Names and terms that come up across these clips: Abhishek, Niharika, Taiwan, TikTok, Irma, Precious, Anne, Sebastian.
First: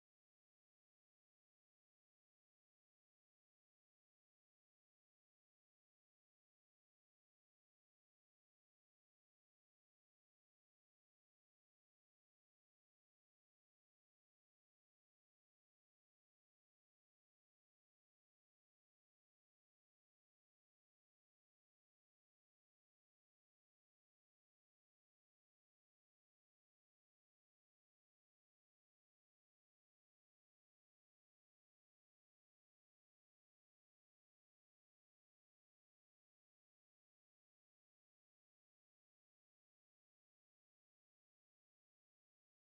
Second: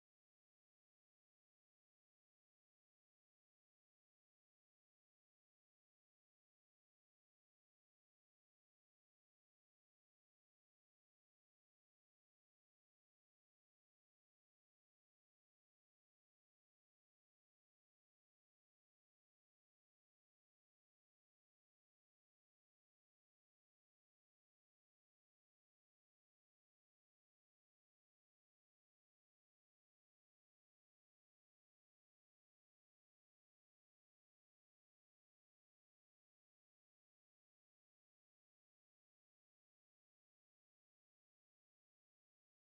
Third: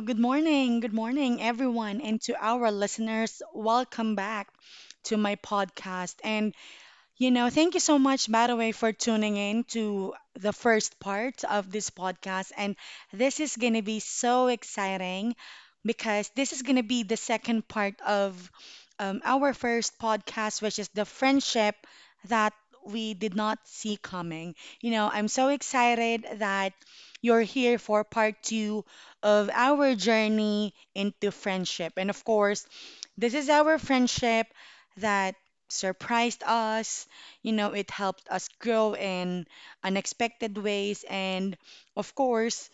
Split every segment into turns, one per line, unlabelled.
good morning, everyone, and to our listeners, welcome back to my podcast. Thank you so much, by the way, for tuning in to the first part of this podcast. And this is going to be so exciting because this is going to be the second part of our first podcast, which is the friendship that we did not see coming. You know, I'm so excited that you're here for part two of our journey into friendship. And of course, this is our friendship that surprised us, you know, it helped us grow in unexpected ways. And of course,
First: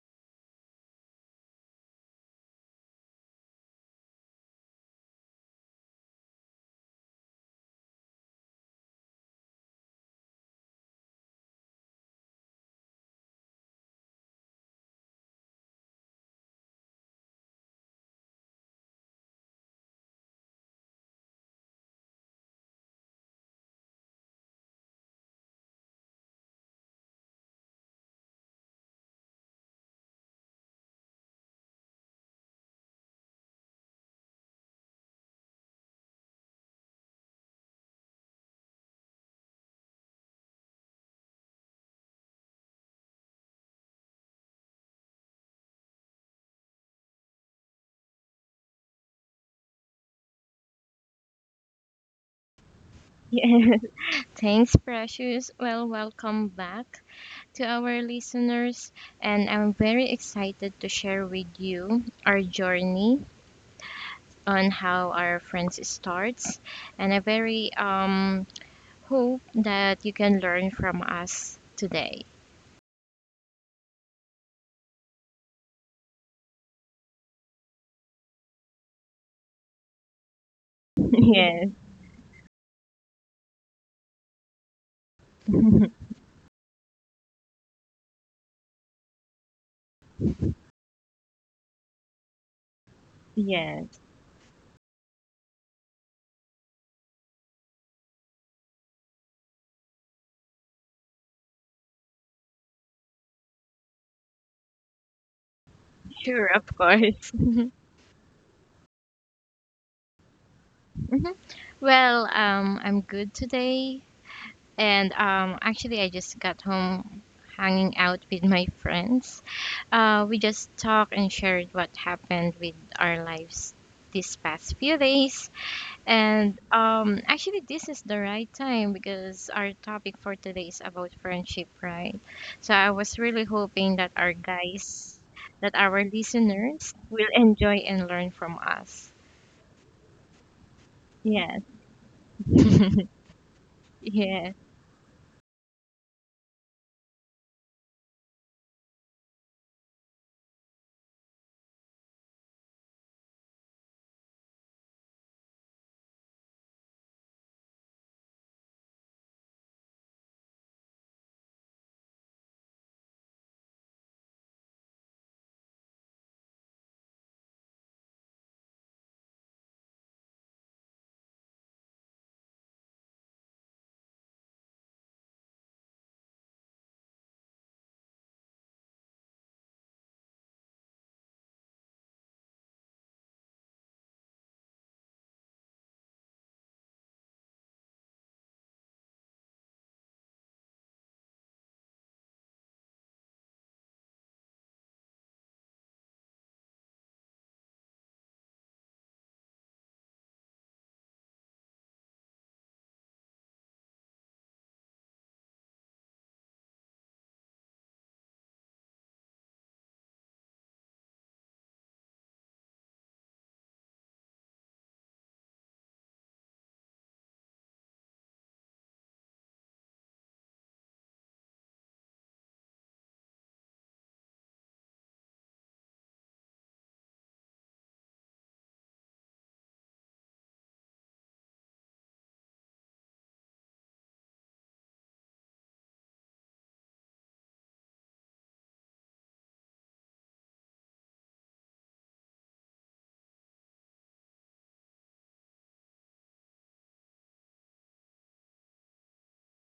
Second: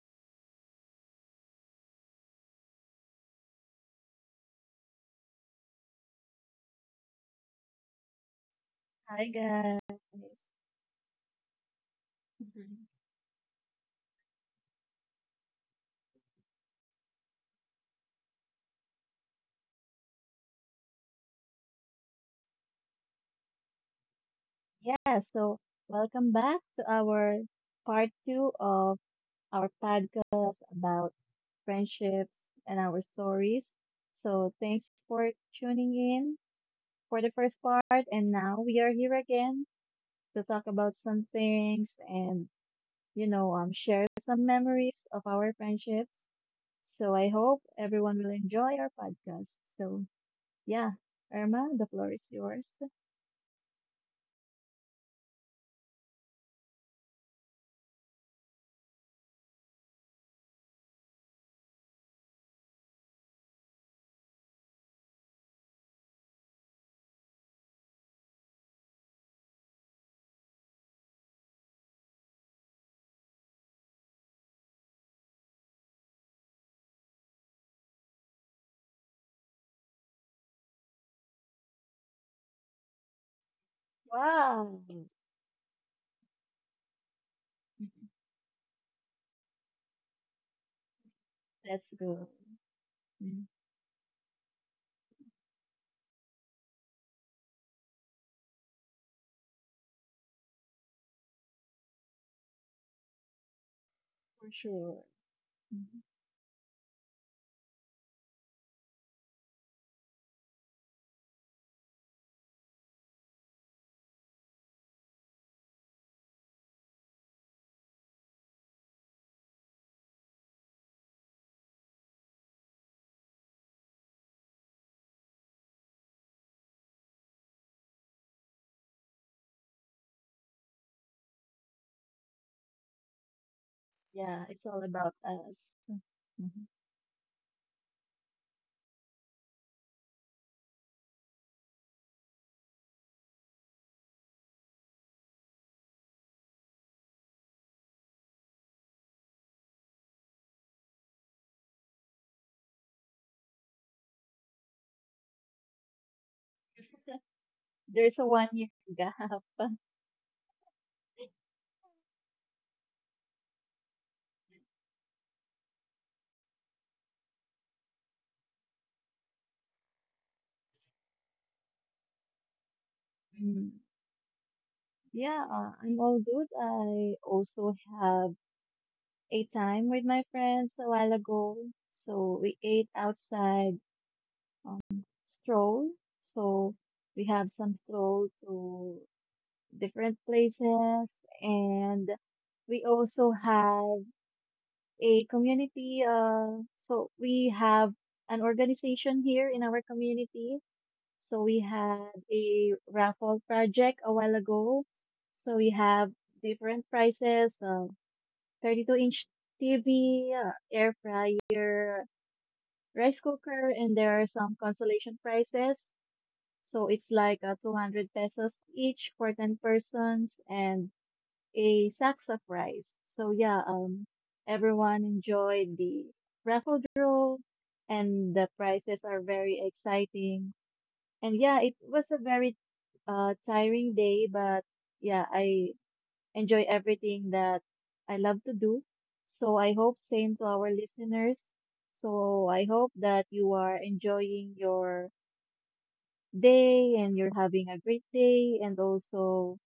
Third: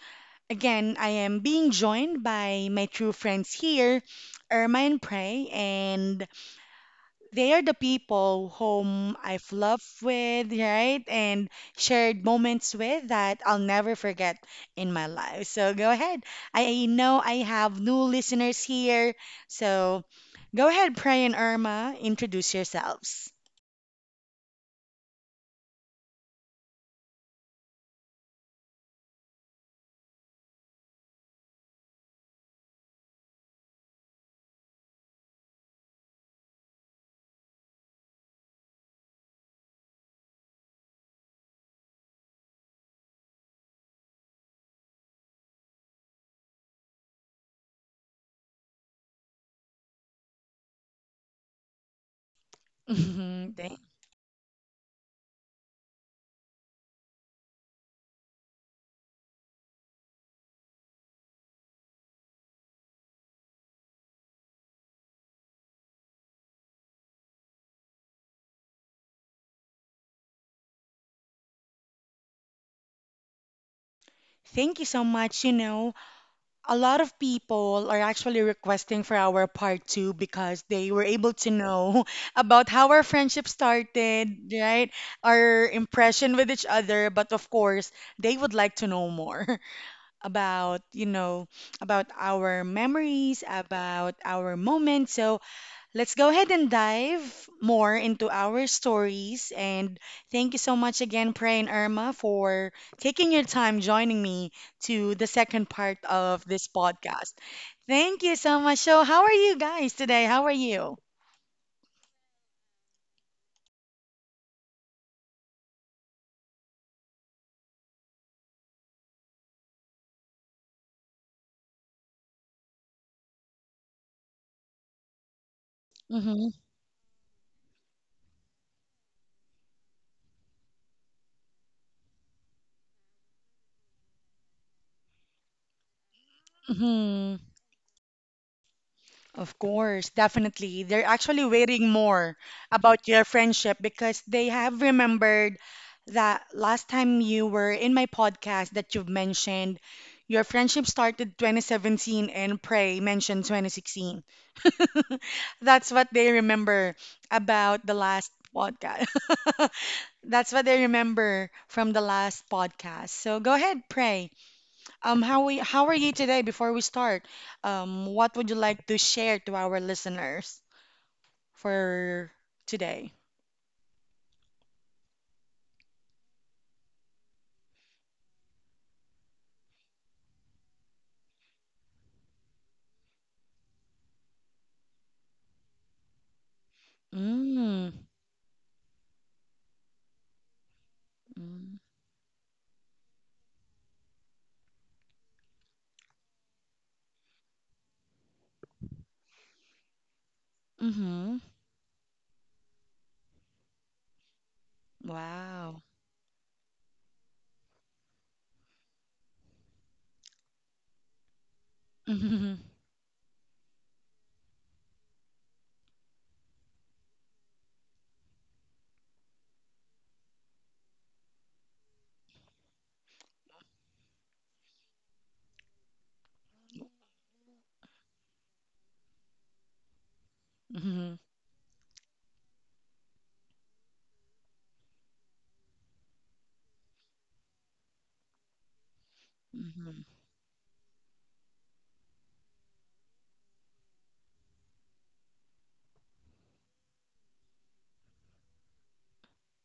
again, I am being joined by my true friends here, Irma and Prey, and they are the people whom
Hi,
I've loved
guys.
with, right? And shared moments
Mhm.
with that I'll never forget in my life. So go ahead. I know I have new listeners here. So go ahead, Prey and Irma, introduce yourselves.
Yeah, so welcome back to our part two of our podcast about friendships and our stories. So thanks for tuning in for the first part, and now we are here again to talk about some things and share some memories of our friendships. So I hope everyone will enjoy our podcast. So yeah, Irma, the floor is yours.
Yeah.
Thanks.
Thanks, Precious. Well, welcome back to our listeners. And I'm very excited to share with you our journey on how our friends starts. And I very hope that you can learn from us today.
Thank you so much. You know, a lot of people are actually requesting for our part two because they were able to
Yes.
know about how our friendship started,
Wow.
right? Our impression with each other. But of course, they would like to know more, about, you know,
That's
about
good.
our memories,
Mhm.
Yes.
about our moments. So let's go ahead and dive more into our stories. And thank you so much again, Pray and Irma, for taking your time joining
For
me
sure.
to the second part
Mhm.
of
Sure, of
this
course.
podcast. Thank you so much. So, how are you guys today? How are you?
Mhm. Well, I'm good today. And actually, I just got home hanging out with my friends. We just talked and shared what happened with our lives these past few days. And actually, this is the right time because our topic for today is about friendship, right? So I was really hoping that
Yeah, it's all about us.
that our
Mhm.
listeners will
Mm-hmm.
enjoy and learn from us.
Of course, definitely. They're actually
Yes,
waiting more about your friendship because they
yes,
have remembered that last time you were in my podcast that you've mentioned your friendship started 2017 and Prey mentioned 2016. That's what they remember about the
There's a
last
one year
podcast.
gap.
That's what they remember from the last podcast. So go ahead, Prey. How are you today? Before we start, what would you like to share to our listeners for today?
Mhm. Yeah, I'm all good. I also have a time with my friends a while ago. So we ate outside stroll. So we have some
Mm,
stroll to different places
mm,
and we also had a community. So we have an organization here in our community.
mm-hmm.
So we had a raffle project a while ago. So we
Wow.
have different prizes: 32-inch TV, air fryer,
Mm-hmm.
rice cooker, and there are some consolation prizes. So it's like 200 pesos each for 10 persons, and a sacks of rice. So yeah, everyone enjoyed the raffle draw, and the prizes are very exciting.
Mm-hmm.
And yeah, it was a very tiring day, but yeah, I enjoy everything that I love to do. So I hope
Mm-hmm.
same to our listeners. So I hope that you are enjoying your day and you're having a great day and also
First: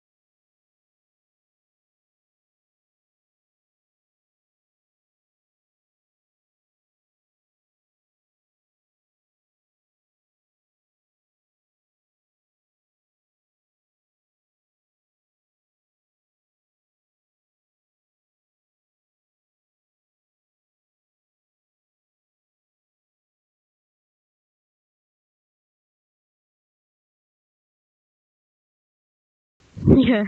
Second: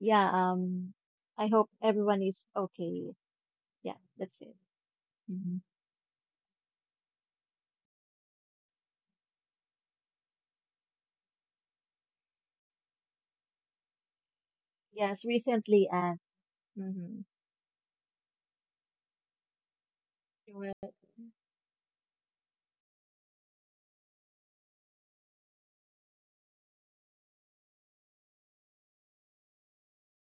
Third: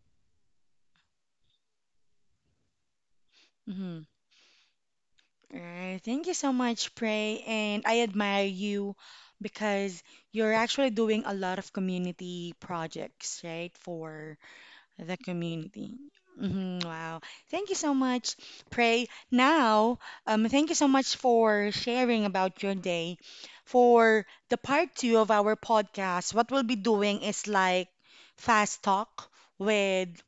yeah I hope everyone is okay. Yeah,
Mm-hmm.
that's it. Hmm.
Alright. Thank you so much, Pray. And I admire you because you're actually doing a lot of community projects, right? For
Yes,
the
recently
community.
and
Hmm
Mm-hmm.
wow. Thank you so much, Pray. Now, thank you
Sure.
so much for sharing about your day. For the part two of our podcast, what we'll be doing is like fast talk with
yes,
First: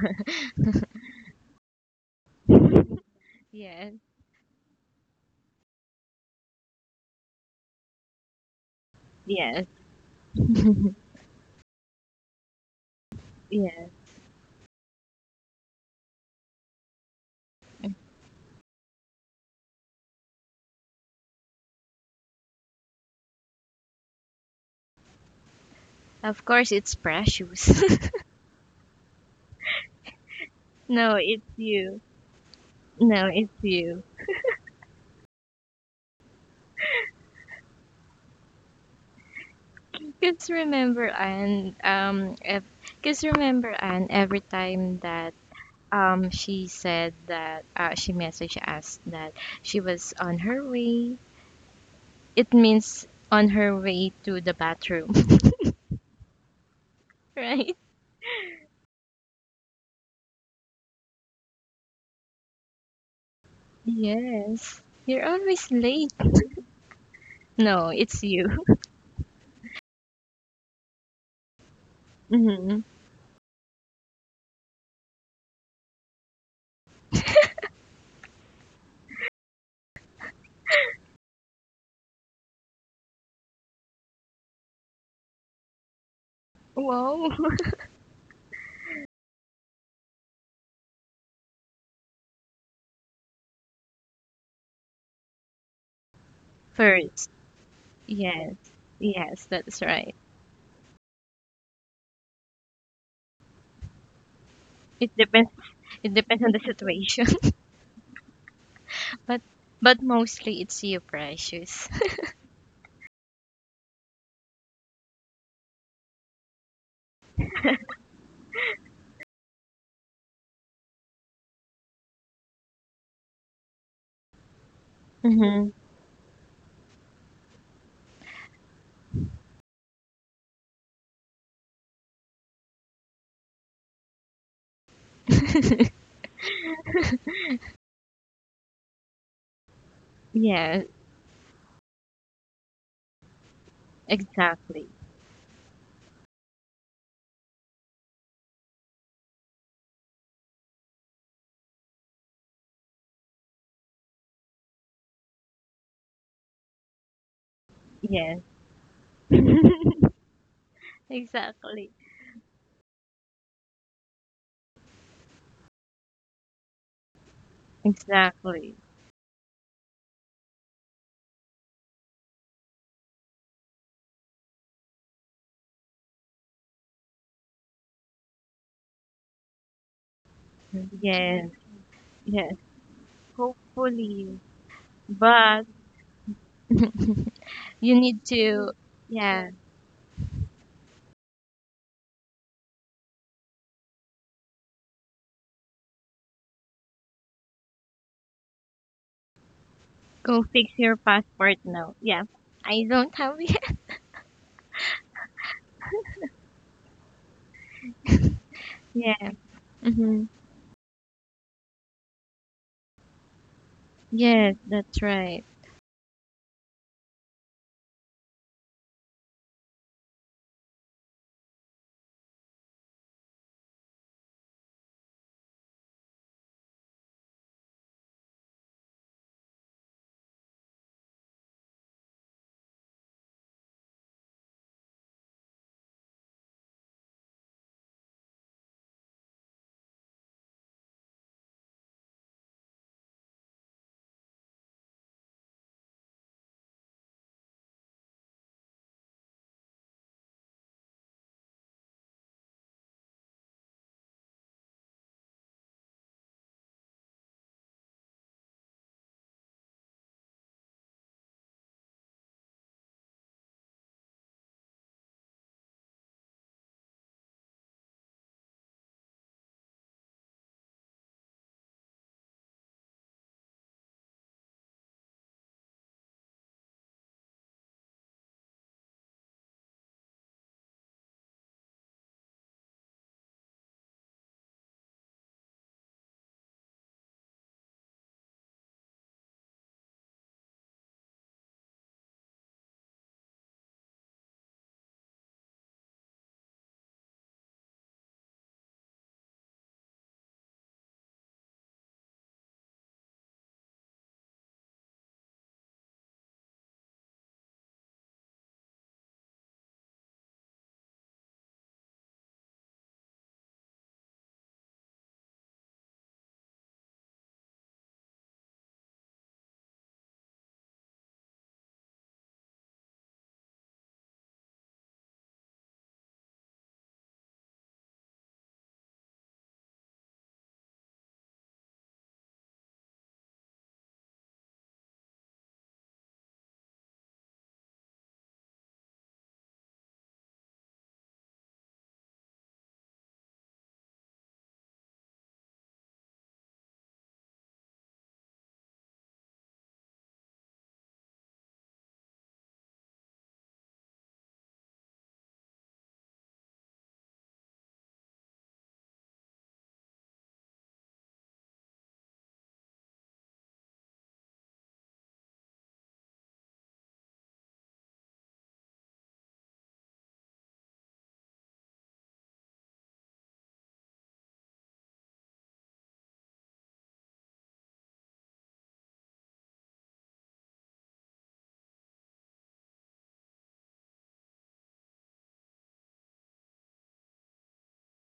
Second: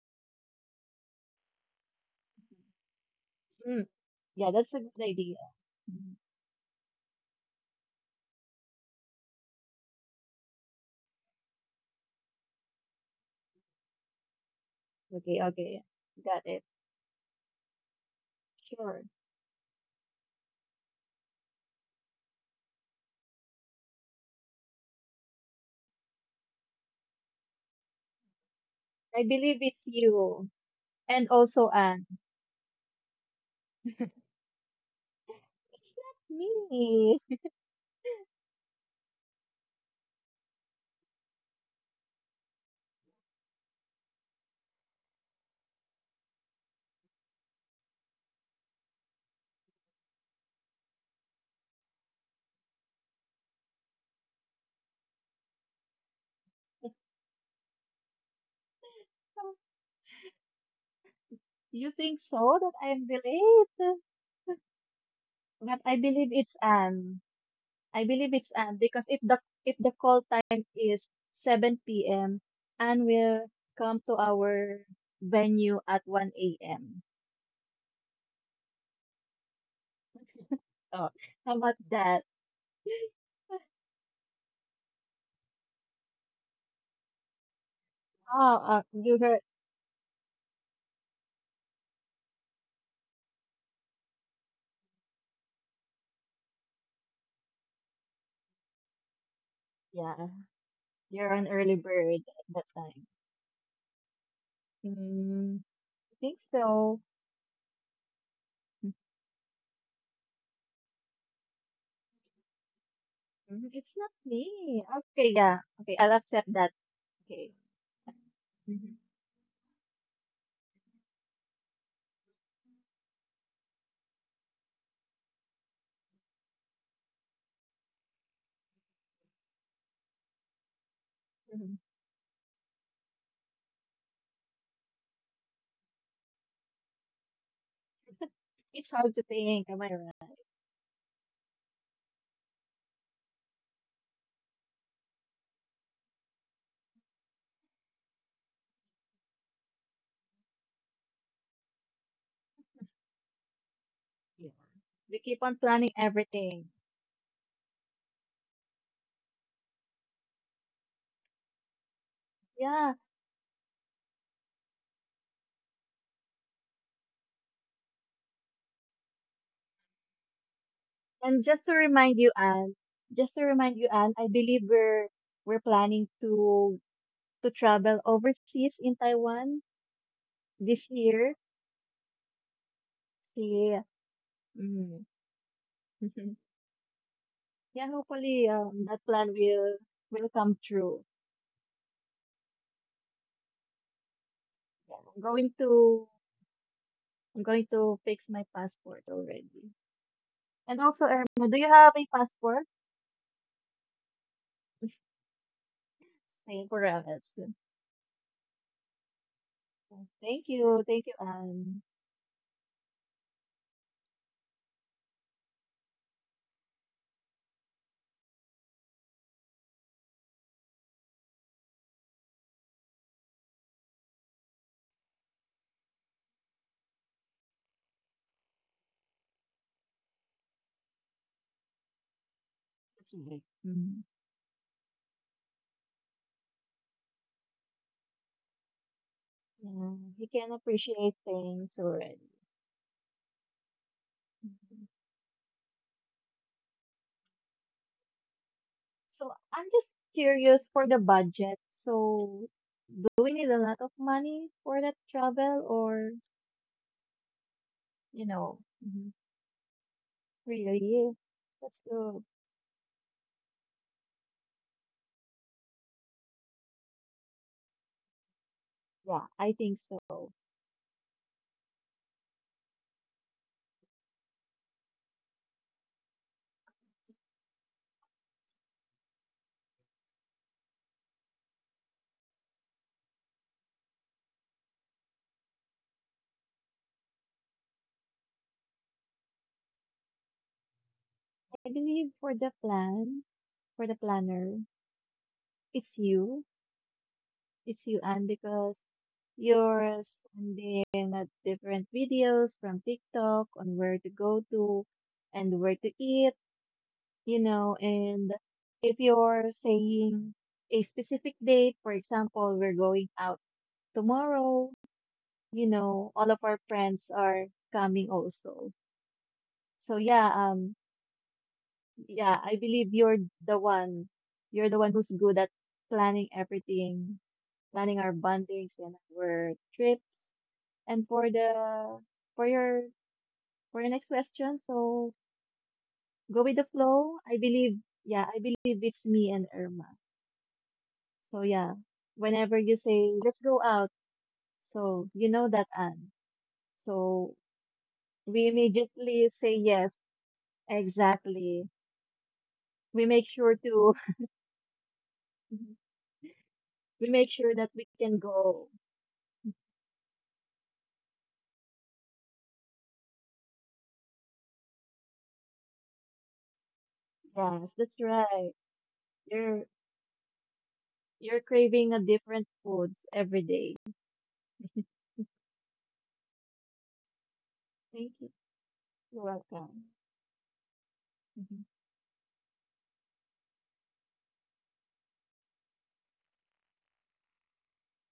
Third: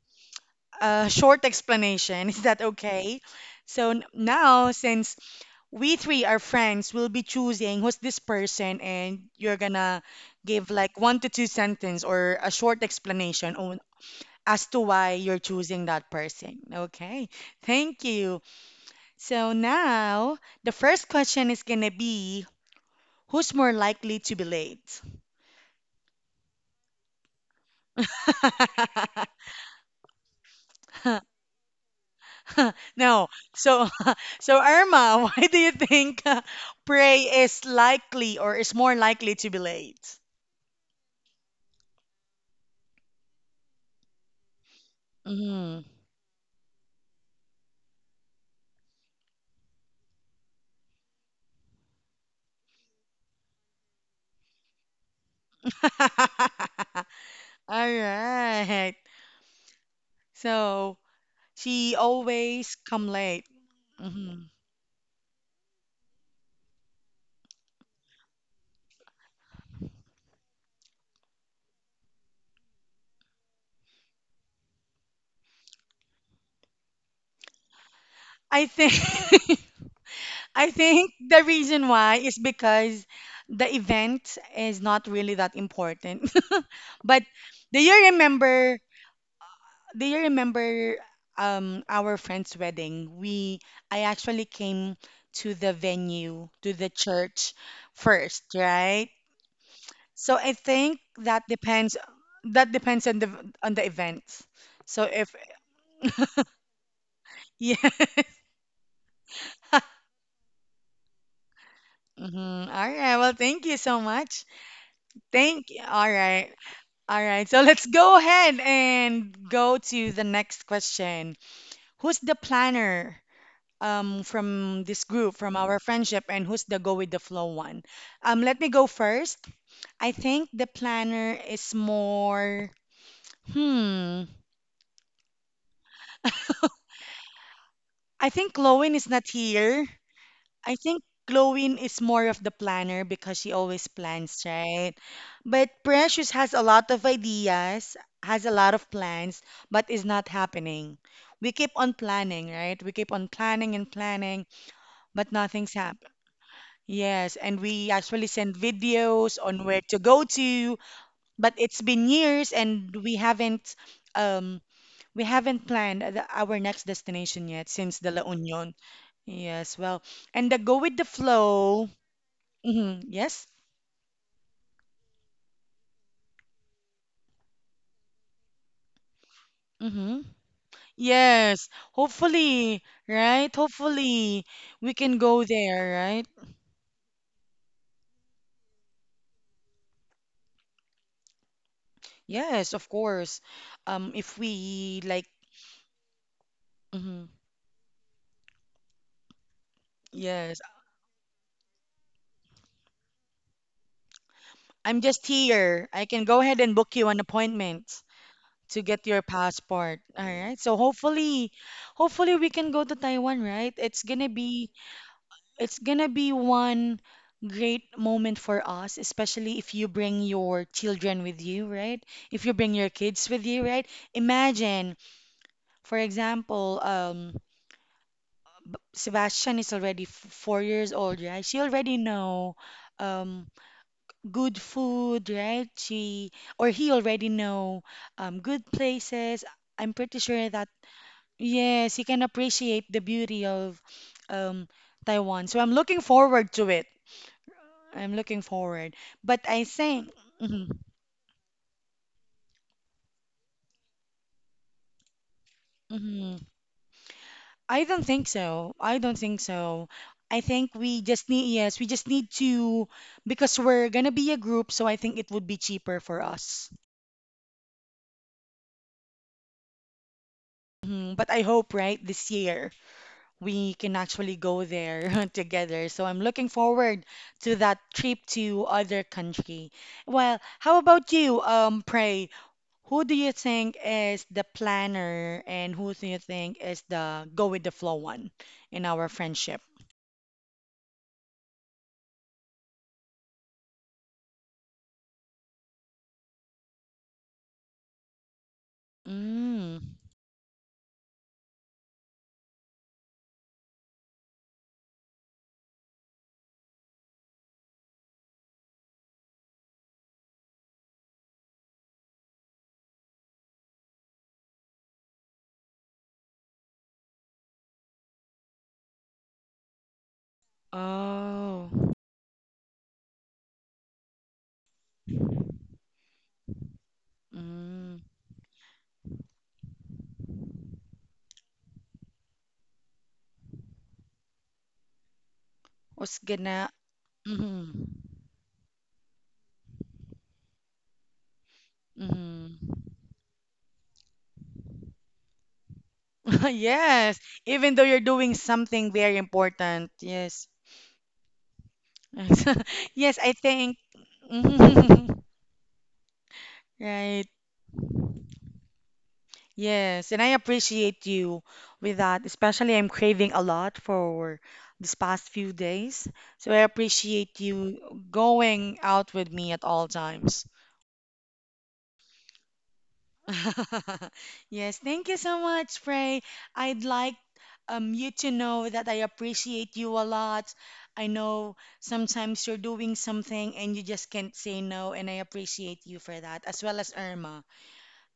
a short explanation. Is that
yes,
okay?
mm,
So
yeah,
now,
that's a good
since
idea.
we
Mhm.
three are friends, we'll be choosing who's this person, and you're
yes,
gonna give like one to two sentence or a short explanation
yes.
as to why
Okay,
you're
okay,
choosing that
got
person.
it.
Okay, thank you.
Sure.
So now the first question is gonna be, who's more likely to be late?
Of course, it's Precious.
I believe it's you,
No,
and
it's
also
you.
Anne.
No,
No, it's
so
you.
so Irma, why do you
It's
think
not me.
Prey is likely or is more likely to be late?
Cause remember, and if, Cause remember, and every time that
Mm.
she said that she messaged us that she was on her way. It means on her way to the bathroom, right?
All right. So she
You think so
always
that
come
I'm
late.
delayed?
Mhm.
Yes. You're always
But I
late.
believe it's Anne.
No,
I
it's
believe
you.
it's Anne because if the call time is 7 p.m.,
hmm
Anne will come to our venue at 1 a.m.
I think I
Oh,
think the
how about
reason why
that?
is because the event is not really that important. But
Wow.
do you
Oh,
remember?
you heard?
Do you remember our friend's wedding? We I actually came to the venue, to the
First.
church first,
Yes.
right?
Yes, that's right.
Yeah,
So I think
you're
that
an early
depends,
bird at that
that depends
time.
on the event. So
It
if,
depends.
Mm,
It
I think
depends on the
so.
situation.
yeah.
But but mostly it's you, Precious.
Mhm. All right. Well, thank
Mhm.
you
It's
so
not
much.
me. Okay, yeah.
Thank you.
Okay, I'll
All
accept
right.
that.
All right,
Okay.
so let's go ahead
Mhm,
and go to the next question. Who's the planner, from this group, from
hmm
our friendship, and who's the go with the flow one? Let me go first. I think the planner is
mhm.
more. Hmm. I think
It's
Lowen is
hard to
not
think, am I
here.
right?
I
Yeah,
think Glowin is more of the planner because she always plans,
exactly.
right? But Precious has a lot of ideas, has a lot of plans, but is not happening. We keep on planning, right? We keep on planning and planning,
Yeah. We
but
keep on
nothing's
planning
happening.
everything.
Yes, and we actually
Yes.
send videos on where to go to, but it's
Exactly.
been years and
Yeah.
um we haven't planned the, our next destination yet since the La Union.
Exactly.
Yes, well, and the go with the
And just to
flow.
remind you, Anne,
Mm-hmm.
just to
Yes.
remind you, Anne, I believe we're planning to travel overseas in Taiwan
Mm-hmm.
this year.
Yes.
Yes.
Yes.
Hopefully, right?
See.
Hopefully.
Hopefully we
Mm.
can go
But
there, right?
Yeah,
you need
hopefully
to
that plan
yeah,
will come true.
Yes, of course. If
Yeah,
we
I'm
like,
going to
hmm
I'm going to fix my passport already.
go
yes.
fix
And
your
also, Irma, do
passport
you have
now.
a
Yeah.
passport?
I don't have it.
I'm just here. I can go ahead
Same
and
for
book
us.
you an appointment to get your
Yeah.
passport.
hmm
All right. So
Thank you,
hopefully,
Anne.
hopefully we can go to Taiwan, right? It's gonna
Yes,
be,
that's right.
it's gonna be one great moment for us, especially if you bring your children with you, right? If you bring your kids with you, right? Imagine, for example, Sebastian is already 4 years old, right? She already know
That's right.
um,
Mhm.
good food, right? She or he already know good places. I'm
Yeah,
pretty
you
sure
can
that
appreciate things
yes, he can
already.
appreciate the beauty of um,
Mhm.
Taiwan. So I'm looking forward to it. I'm looking forward.
So
But I
I'm just
think,
curious
mhm,
for the budget. So do we need a lot of money for that travel, or
mhm. I don't think
you know,
so. I
mhm,
don't think so. I think we
really?
just need, yes,
That's
we just
the
need to, because we're gonna be a group, so I think it would be cheaper for us.
Yeah, I think so.
Mhm. But I hope, right, this year we can actually go there together. So I'm looking forward to that trip to other country. Well, how about you, Pray? Who do you think is the planner and who do you think is the go with the flow one in our friendship?
I believe for the planner, it's you. It's you, and because
Mm.
you're sending out different videos from TikTok on where to go to and where to eat, and if you're saying a specific date, for example, we're going out tomorrow, all of our friends are coming also. So yeah,
Oh.
yeah, I believe you're the one. You're the one who's good at planning everything,
Mm.
planning our bondings and our trips. And for your for your next question, so
What's
go with
gonna,
the flow.
mm.
Yeah, I believe it's me and Irma. So yeah, whenever you
Mm.
say let's go out, so you know that Anne.
Yes,
So
even though you're doing
we
something very
immediately say
important.
yes,
Yes.
exactly. We
Yes,
make
I
sure
think.
to we
Right.
make sure that we can go.
Yes, and I appreciate you with that. Especially, I'm craving a lot for this past few days. So I appreciate
Yes,
you
that's right.
going out with me at
You're
all times.
you're craving a different foods every day.
Yes, thank you so much, Frey. I'd like you
Thank
to
you.
know that I
You're
appreciate
welcome.
you a lot. I know
Mhm.
sometimes you're doing something and you just can't say no, and I appreciate you for that, as well as Irma.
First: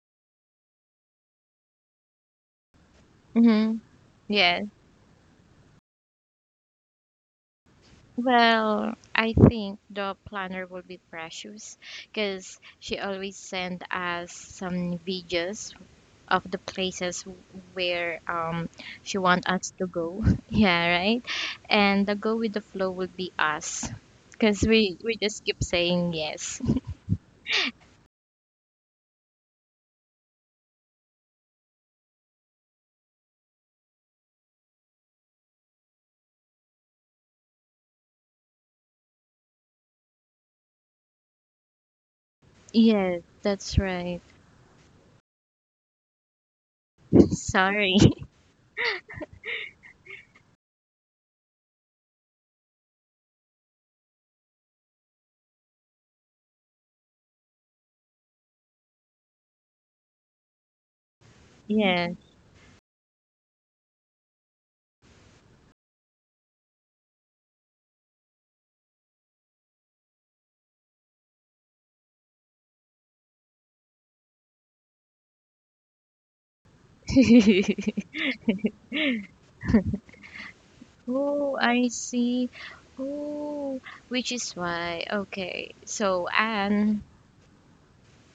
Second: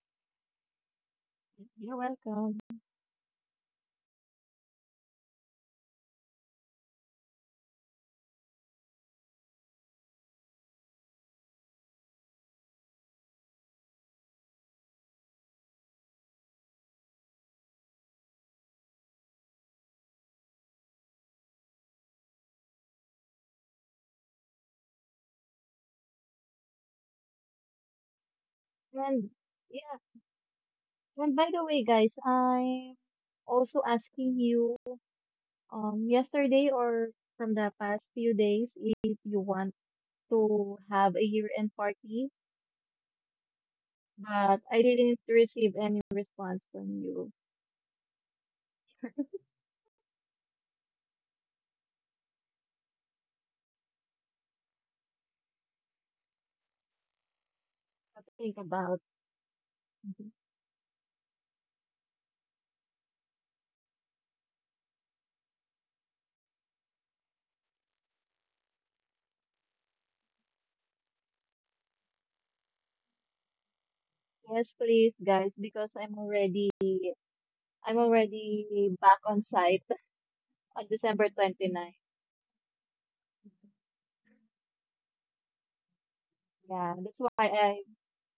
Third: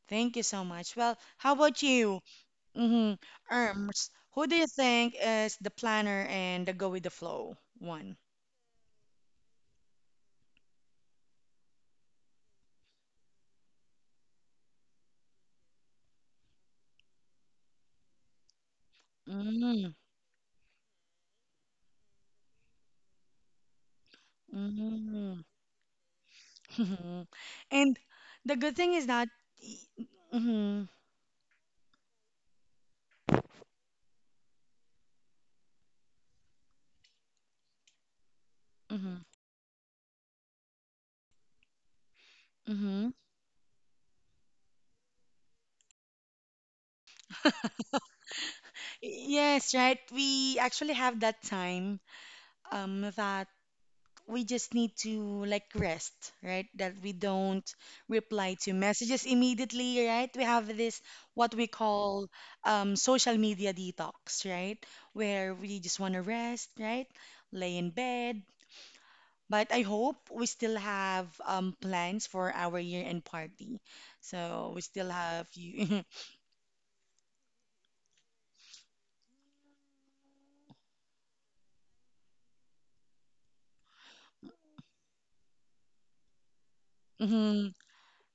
Thank you so much. Well, how about
You're
you?
welcome.
Mm-hmm.
hmm
Erms, who do
Yes.
you think is the planner and the go with the flow one?
Well, I think the planner will be Precious because she always send us some videos of the places where she want us to
Mm,
go. Yeah, right. And the go with the flow will be us because we just
mm,
keep saying yes.
mhm. And the good thing is
And
that,
yeah,
mm-hmm,
and by the way, guys, I'm also asking you yesterday or from the past few days if
mm-hmm,
you want to have a year-end party,
mm-hmm.
Yes, that's right.
but I didn't receive any response from you.
Sorry.
Yes, right. We actually have that time that we just need to like rest, right? That we don't
What to think
reply to
about?
messages immediately,
Mhm.
right? We have this what we
Yeah.
call social media detox, right? Where we just want to rest, right? Lay in bed. But I hope we still have plans for our year-end party.
Yes,
So we still
please,
have
guys, because
you.
I'm already I'm already back on site on December
Oh, I
29th.
see. Oh, which is why. Okay. So
Yeah,
Anne.
that's why
Mm-hmm.
I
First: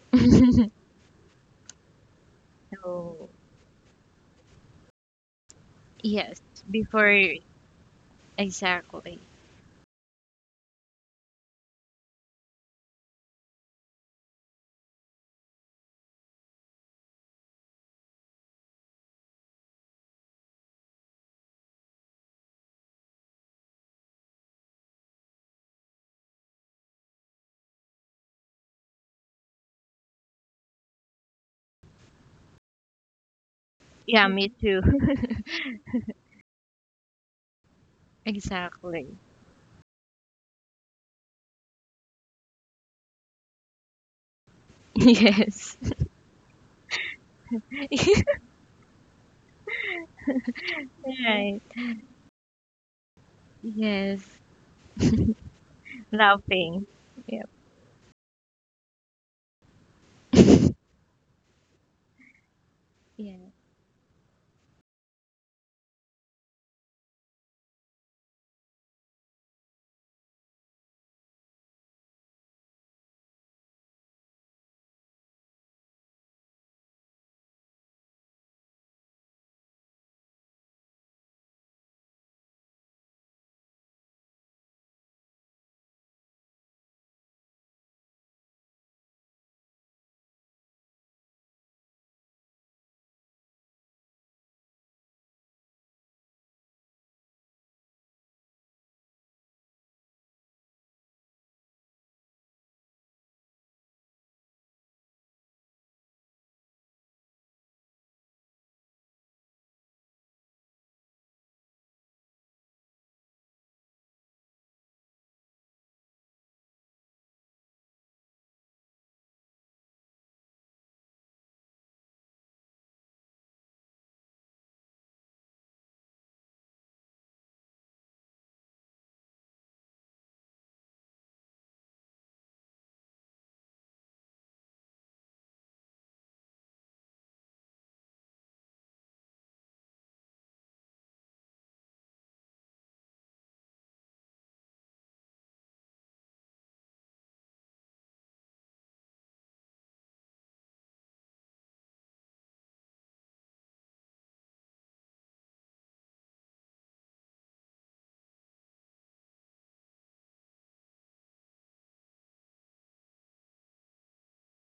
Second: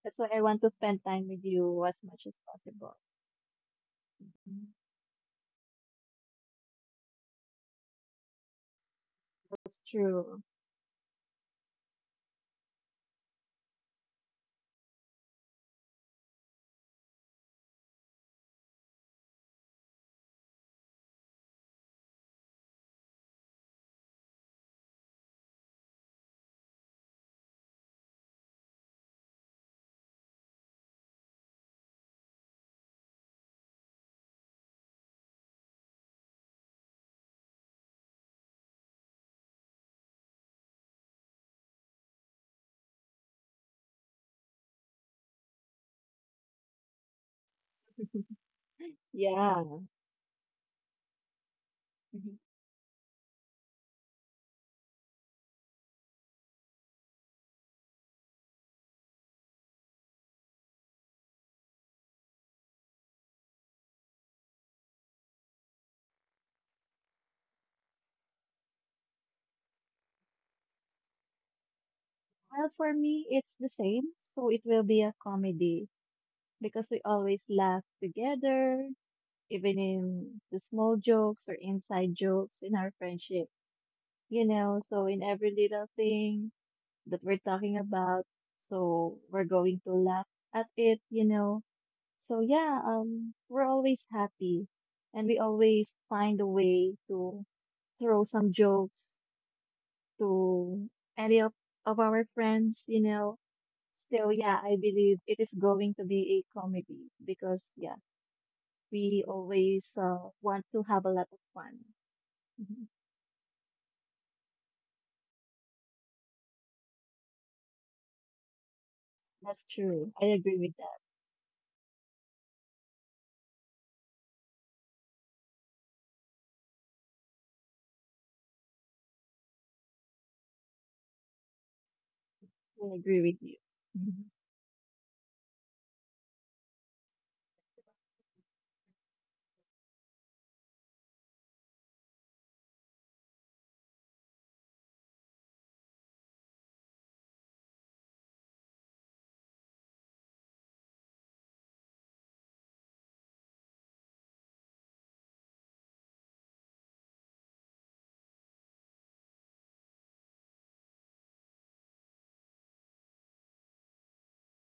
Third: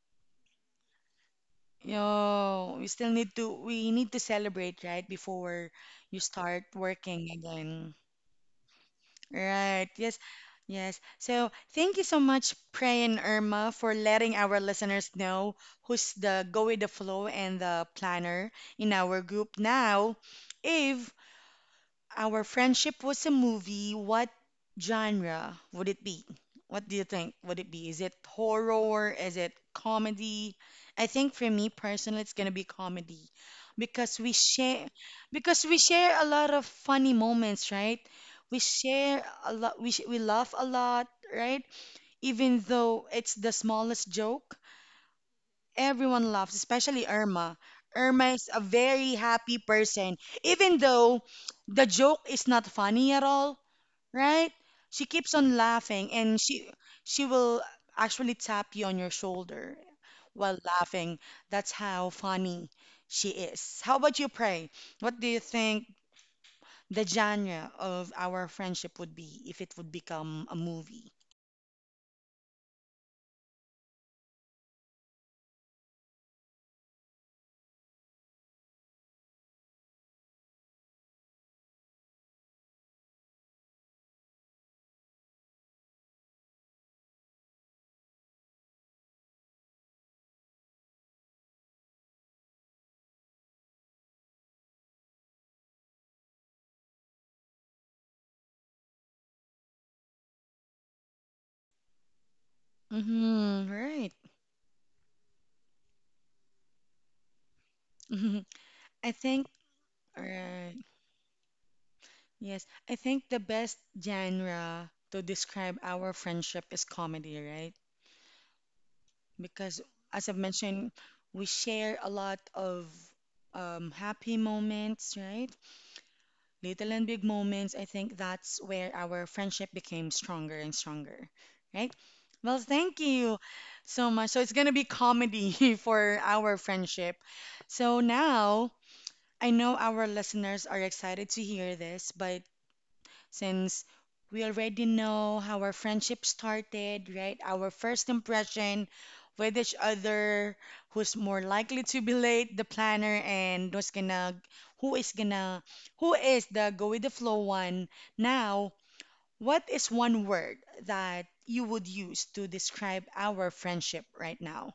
that's why I want to spend time with you as much as
Yo,
possible.
So
we need to
Mhm.
celebrate, right, before you
Yes,
start working
before
again.
exactly.
That's
Right. Yes.
true.
Yes. So thank you so much, Pray and Irma, for letting our listeners know who's the go with the flow and the planner in our group. Now, if our friendship was a movie, what genre would it be? What do you think would it be? Is it horror? Is it comedy? I think for me personally, it's gonna be comedy because
Yeah,
we
me too.
share because we share a lot of funny moments, right? We
Exactly.
share a lot. We laugh a lot, right? Even though it's the smallest joke,
Yes.
everyone loves, especially Irma. Irma is a very happy
Yeah.
person, even though
Right.
the joke
Mhm.
is not funny at all,
Yes.
right? She keeps on laughing and she
Laughing.
she
Yep.
will actually tap you on your shoulder while laughing. That's how funny she
Yeah.
is. How about you, Pray? What do you think the genre of our friendship would be if it would become a movie?
Well, for me, it's the same. So it will be a comedy because we always laugh together, even in the small jokes or inside jokes in our friendship. So in every little thing that we're talking about. So we're going to laugh at it. So yeah, we're always happy and we always find a way to throw some jokes to any of our friends.
Mm-hmm, right.
So yeah, I believe it is going to be a comedy because yeah,
I
we
think,
always want
right.
to have a lot of fun.
Yes,
Mhm.
I think the best genre to describe our friendship is comedy, right?
That's
Because
true. I
as I've
agree with
mentioned,
that.
we share a lot of happy moments, right? Little and big moments. I think that's where our friendship became stronger and stronger, right? Well,
I
thank
agree
you
with you.
so
Mm-hmm.
much. So it's going to be comedy for our friendship. So now I know our listeners are excited to hear this, but since we already know how our friendship started, right? Our first impression with each other, who's more likely to be late, the planner, and who is gonna, who is the go with the flow one. Now, what is one word that you would use to describe our friendship right now?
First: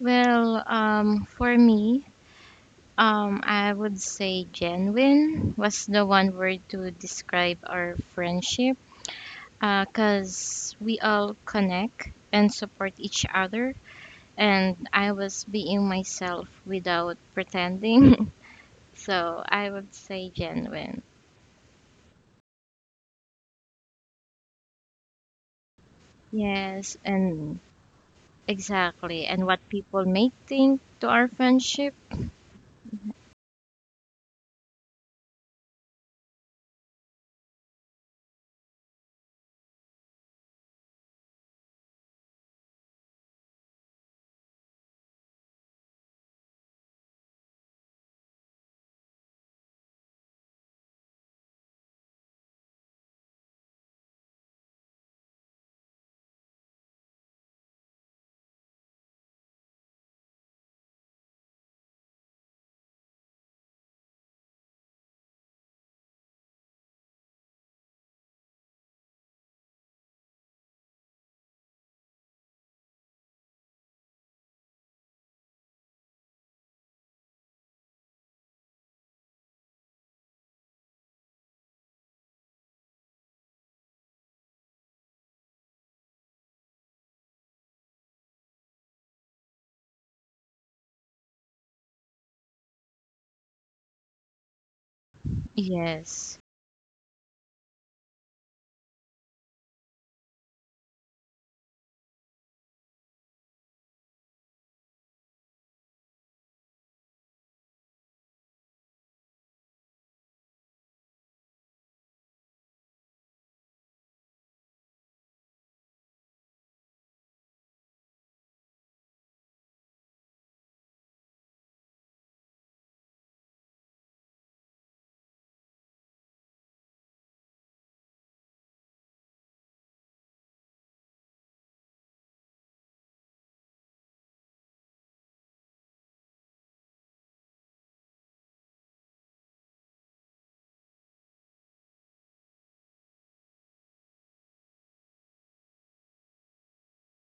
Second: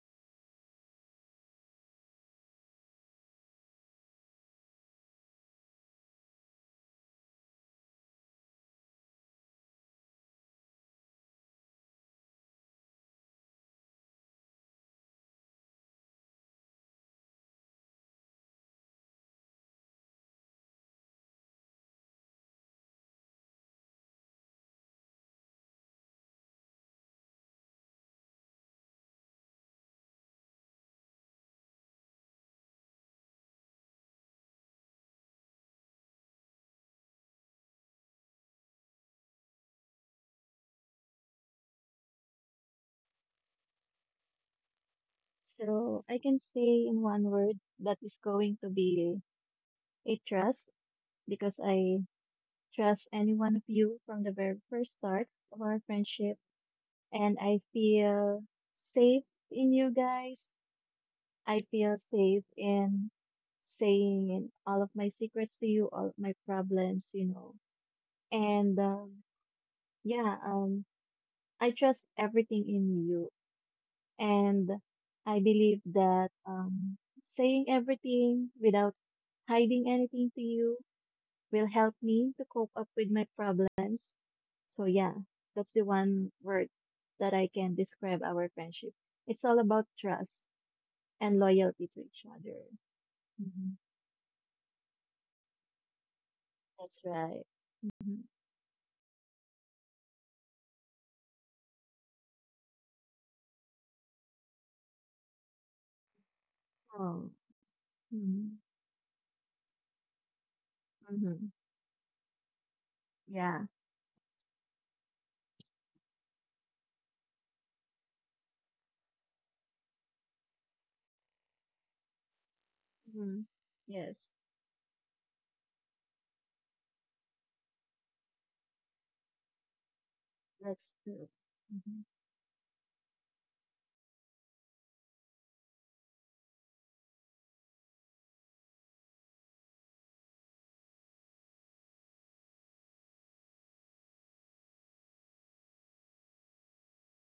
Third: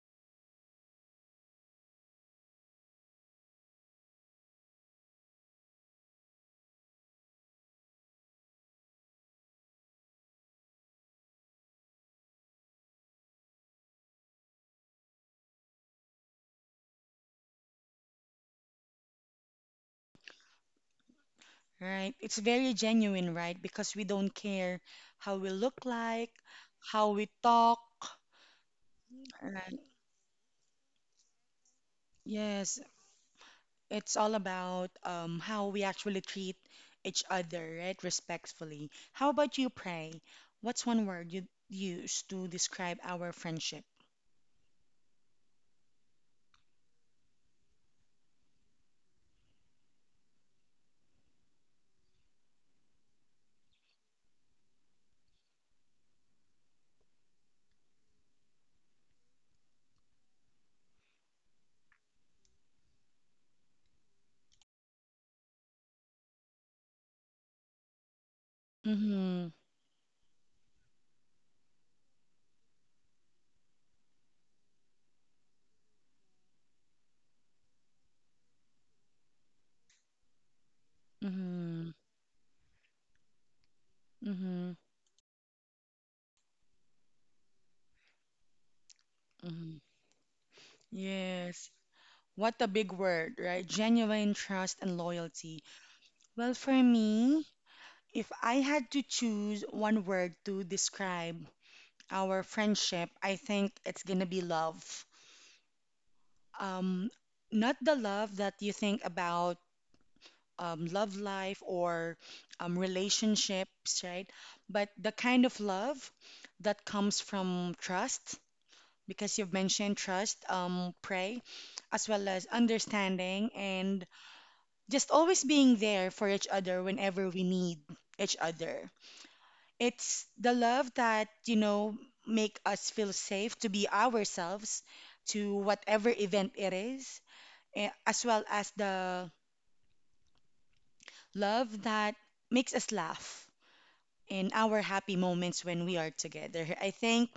Well, for me, I would say genuine was the one word to describe our friendship. Cause we all connect and support each other, and I was being myself without pretending. So I would say genuine.
Right? It's very genuine, right? Because we don't care how we look like,
Yes,
how we
and
talk.
exactly. And what
Right.
people may think to our friendship.
Yes, it's all about how we actually treat each other, right? Respectfully. How about you, Pray? What's one word you use to describe our friendship?
So I can say in one word that is going to be a trust because I trust any one of you from the very first start of our friendship and I feel safe in you guys. I feel safe in saying all of my secrets to you, all of my problems. And um,
Mm-hmm.
yeah, um I trust everything in you. And I believe that saying everything without hiding anything to you will
Mm-hmm.
help me to cope up with my problems.
Mm-hmm.
So, yeah, that's the one word that I can describe our friendship. It's all
Mm-hmm.
about trust and
Yes.
loyalty to each other.
What a big word, right?
Hmm.
Genuine trust and loyalty.
Yes.
Well, for
That's right.
me,
Mhm.
if I had to choose one word to describe our friendship, I think it's gonna be love. Um,
Oh,
not the love
hmm,
that you think about love
hmm,
life or
yeah.
relationships, right? But the kind of love that comes from trust, because you've mentioned trust, pray, as well as
Hmm.
understanding and
Yes,
just always being there for each other whenever we need each other. It's the
that's
love
true.
that
Hmm.
make us feel safe to be ourselves to whatever event it is, as well as the love that makes us laugh in our happy moments when we are together. I think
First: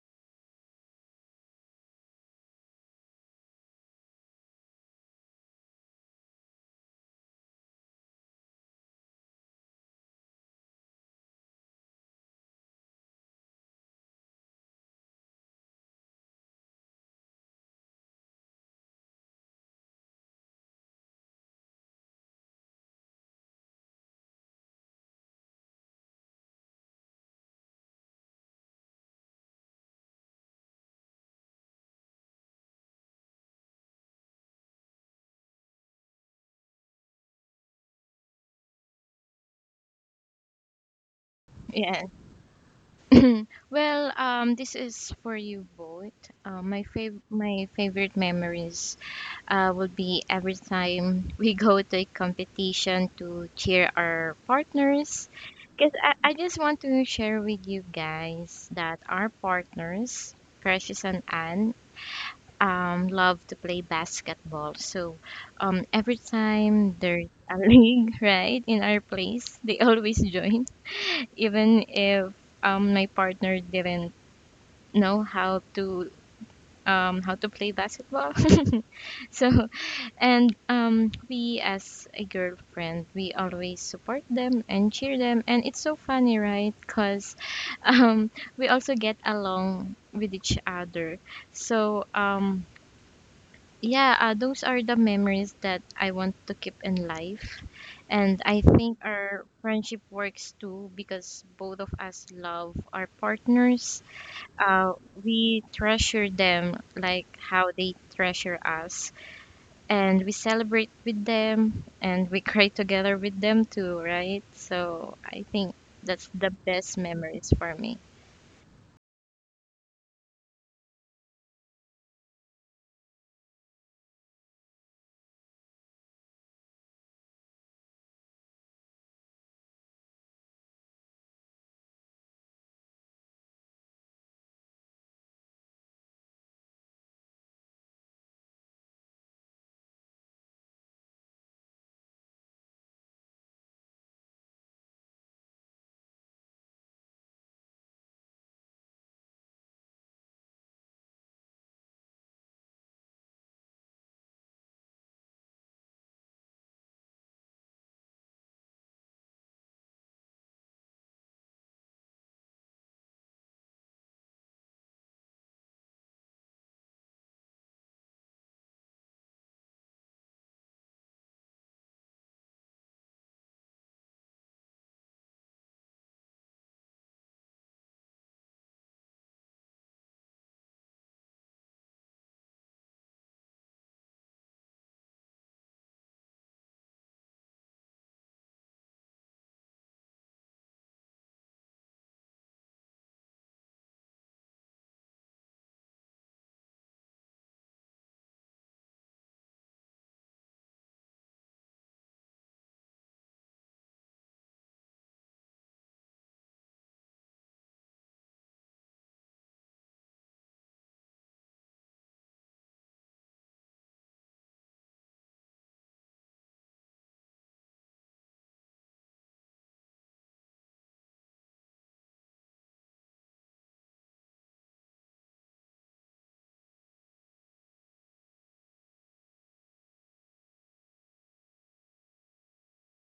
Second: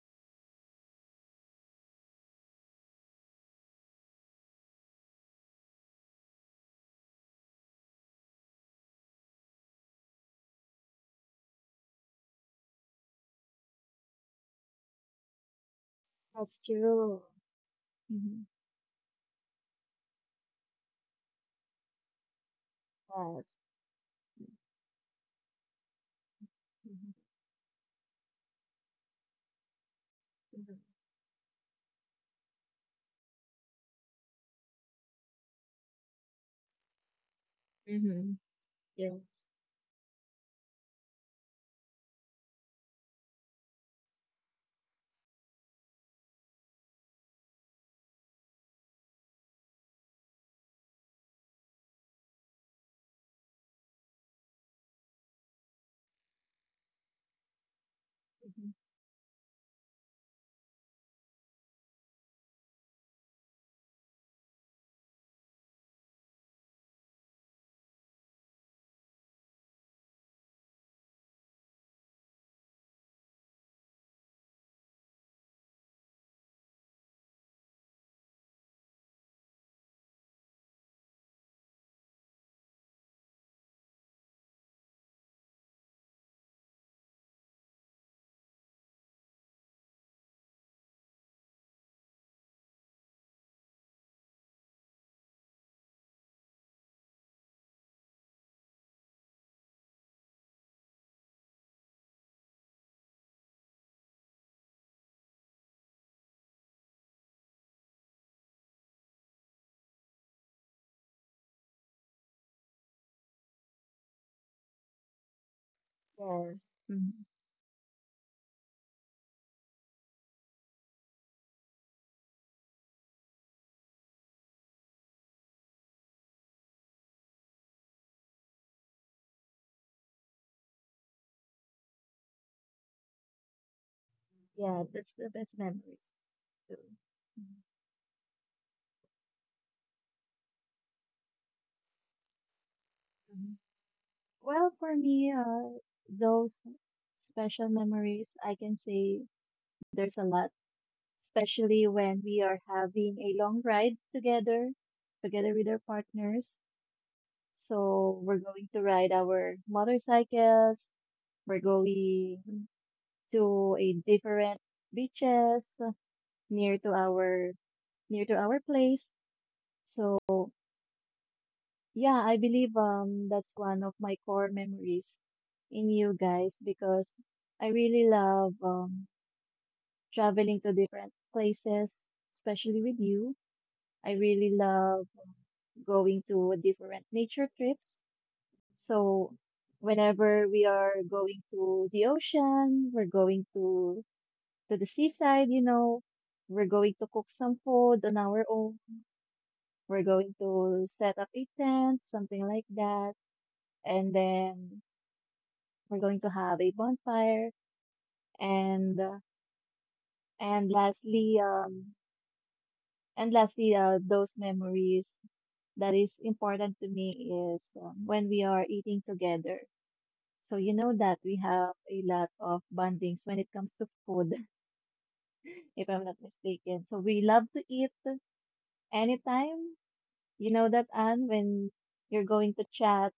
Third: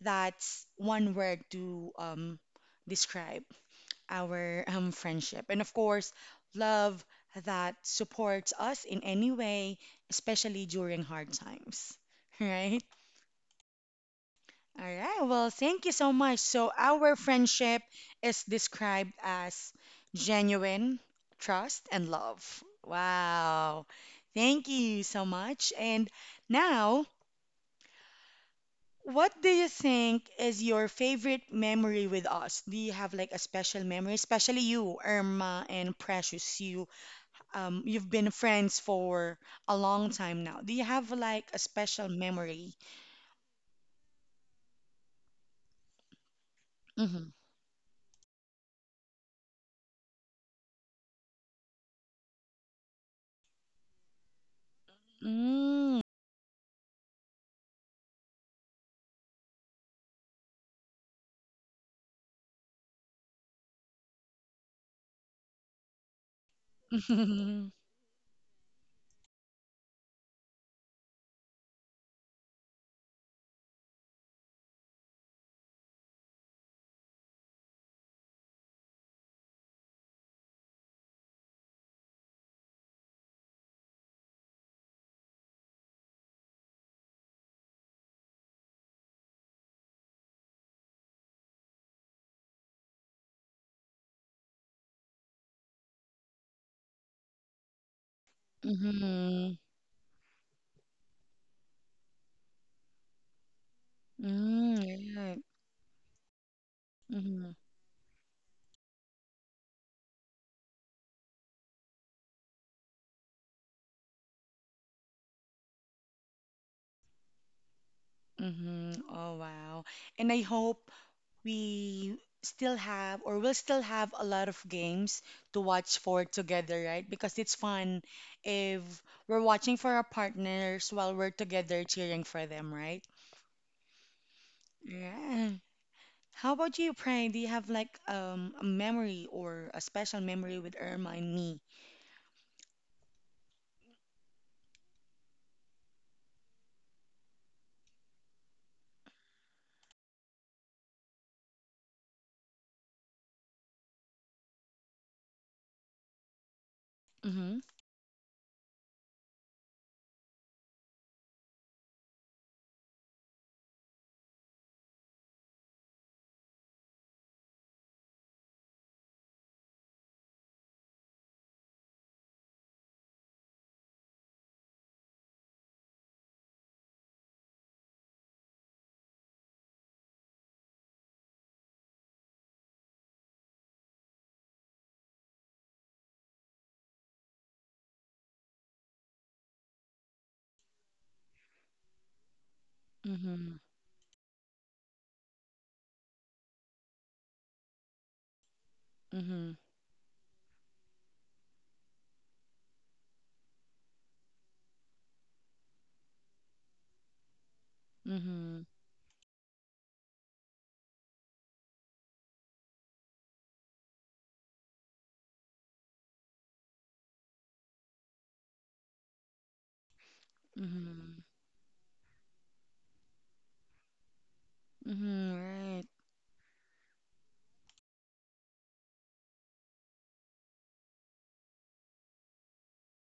that's one word to describe our friendship. And of course, love that supports us in any way, especially during hard times. Right? All right. Well, thank you so much.
That's
So, our
true.
friendship
Hmm.
is described as genuine trust and love.
Yes.
Wow. Thank you so much. And now,
Hmm,
what do you think is your favorite memory with us? Do you have like a special memory, especially you, Irma and Precious? You, you've been
hmm.
friends for
Yes.
a long time now. Do you have like a
Yeah.
special memory?
Well, this is for you both.
Mm-hmm.
My favorite memories would be every time we go to a competition to cheer our partners. Because
Mm-hmm.
I just want to share with you guys
Mhm.
that our partners, Precious and Anne, love to play basketball. So every time there's a league, right, in our place, they always join, even if my partner didn't know how to play basketball. So and we as a girlfriend, we always support them and cheer them, and it's so funny, right? Because um, we also get along with each other. So yeah, those are the memories that I want to keep in life. And I think our
Mm-hmm.
friendship works too because both of us love our partners.
Mm,
Uh,
right.
we treasure them like
Mm-hmm.
how they treasure us. And we celebrate with them and we cry together with them too, right? So I think that's the
Yes.
best
Mhm.
memories for me.
Mm-hmm. Oh, wow. And I hope we still have or will still have a lot of games to watch for together, right? Because it's fun if we're watching for our partners while we're together cheering for them, right?
Yeah, that's the
Yeah.
best memories
How
too.
about you, Prank? Do you
Mhm.
have like a memory or a special memory with Irma and me?
Mhm. Well, for me, those special memories, I can say there's a lot, especially when we are having a long ride together with our partners.
Mm-hmm.
So we're going to ride our motorcycles. We're going to a different beaches near to our near to our place. So yeah, I believe that's one of my core memories in you guys because I really love traveling to different places, especially with you. I really love going to different nature trips. So whenever we are going to the ocean, we're going
Mm-hmm.
to the seaside, we're going to cook some food on our own.
Mm-hmm.
We're going to set up a tent, something like that. And then we're going to have a bonfire
Mm-hmm.
and uh, and lastly um and lastly, those memories that is important to me is when we are eating together. So you know
Mm-hmm.
that we have a lot of bondings when it comes to food,
Mm-hmm.
if
Right.
I'm not mistaken. So we love to eat anytime. You know that Anne, when you're going to chat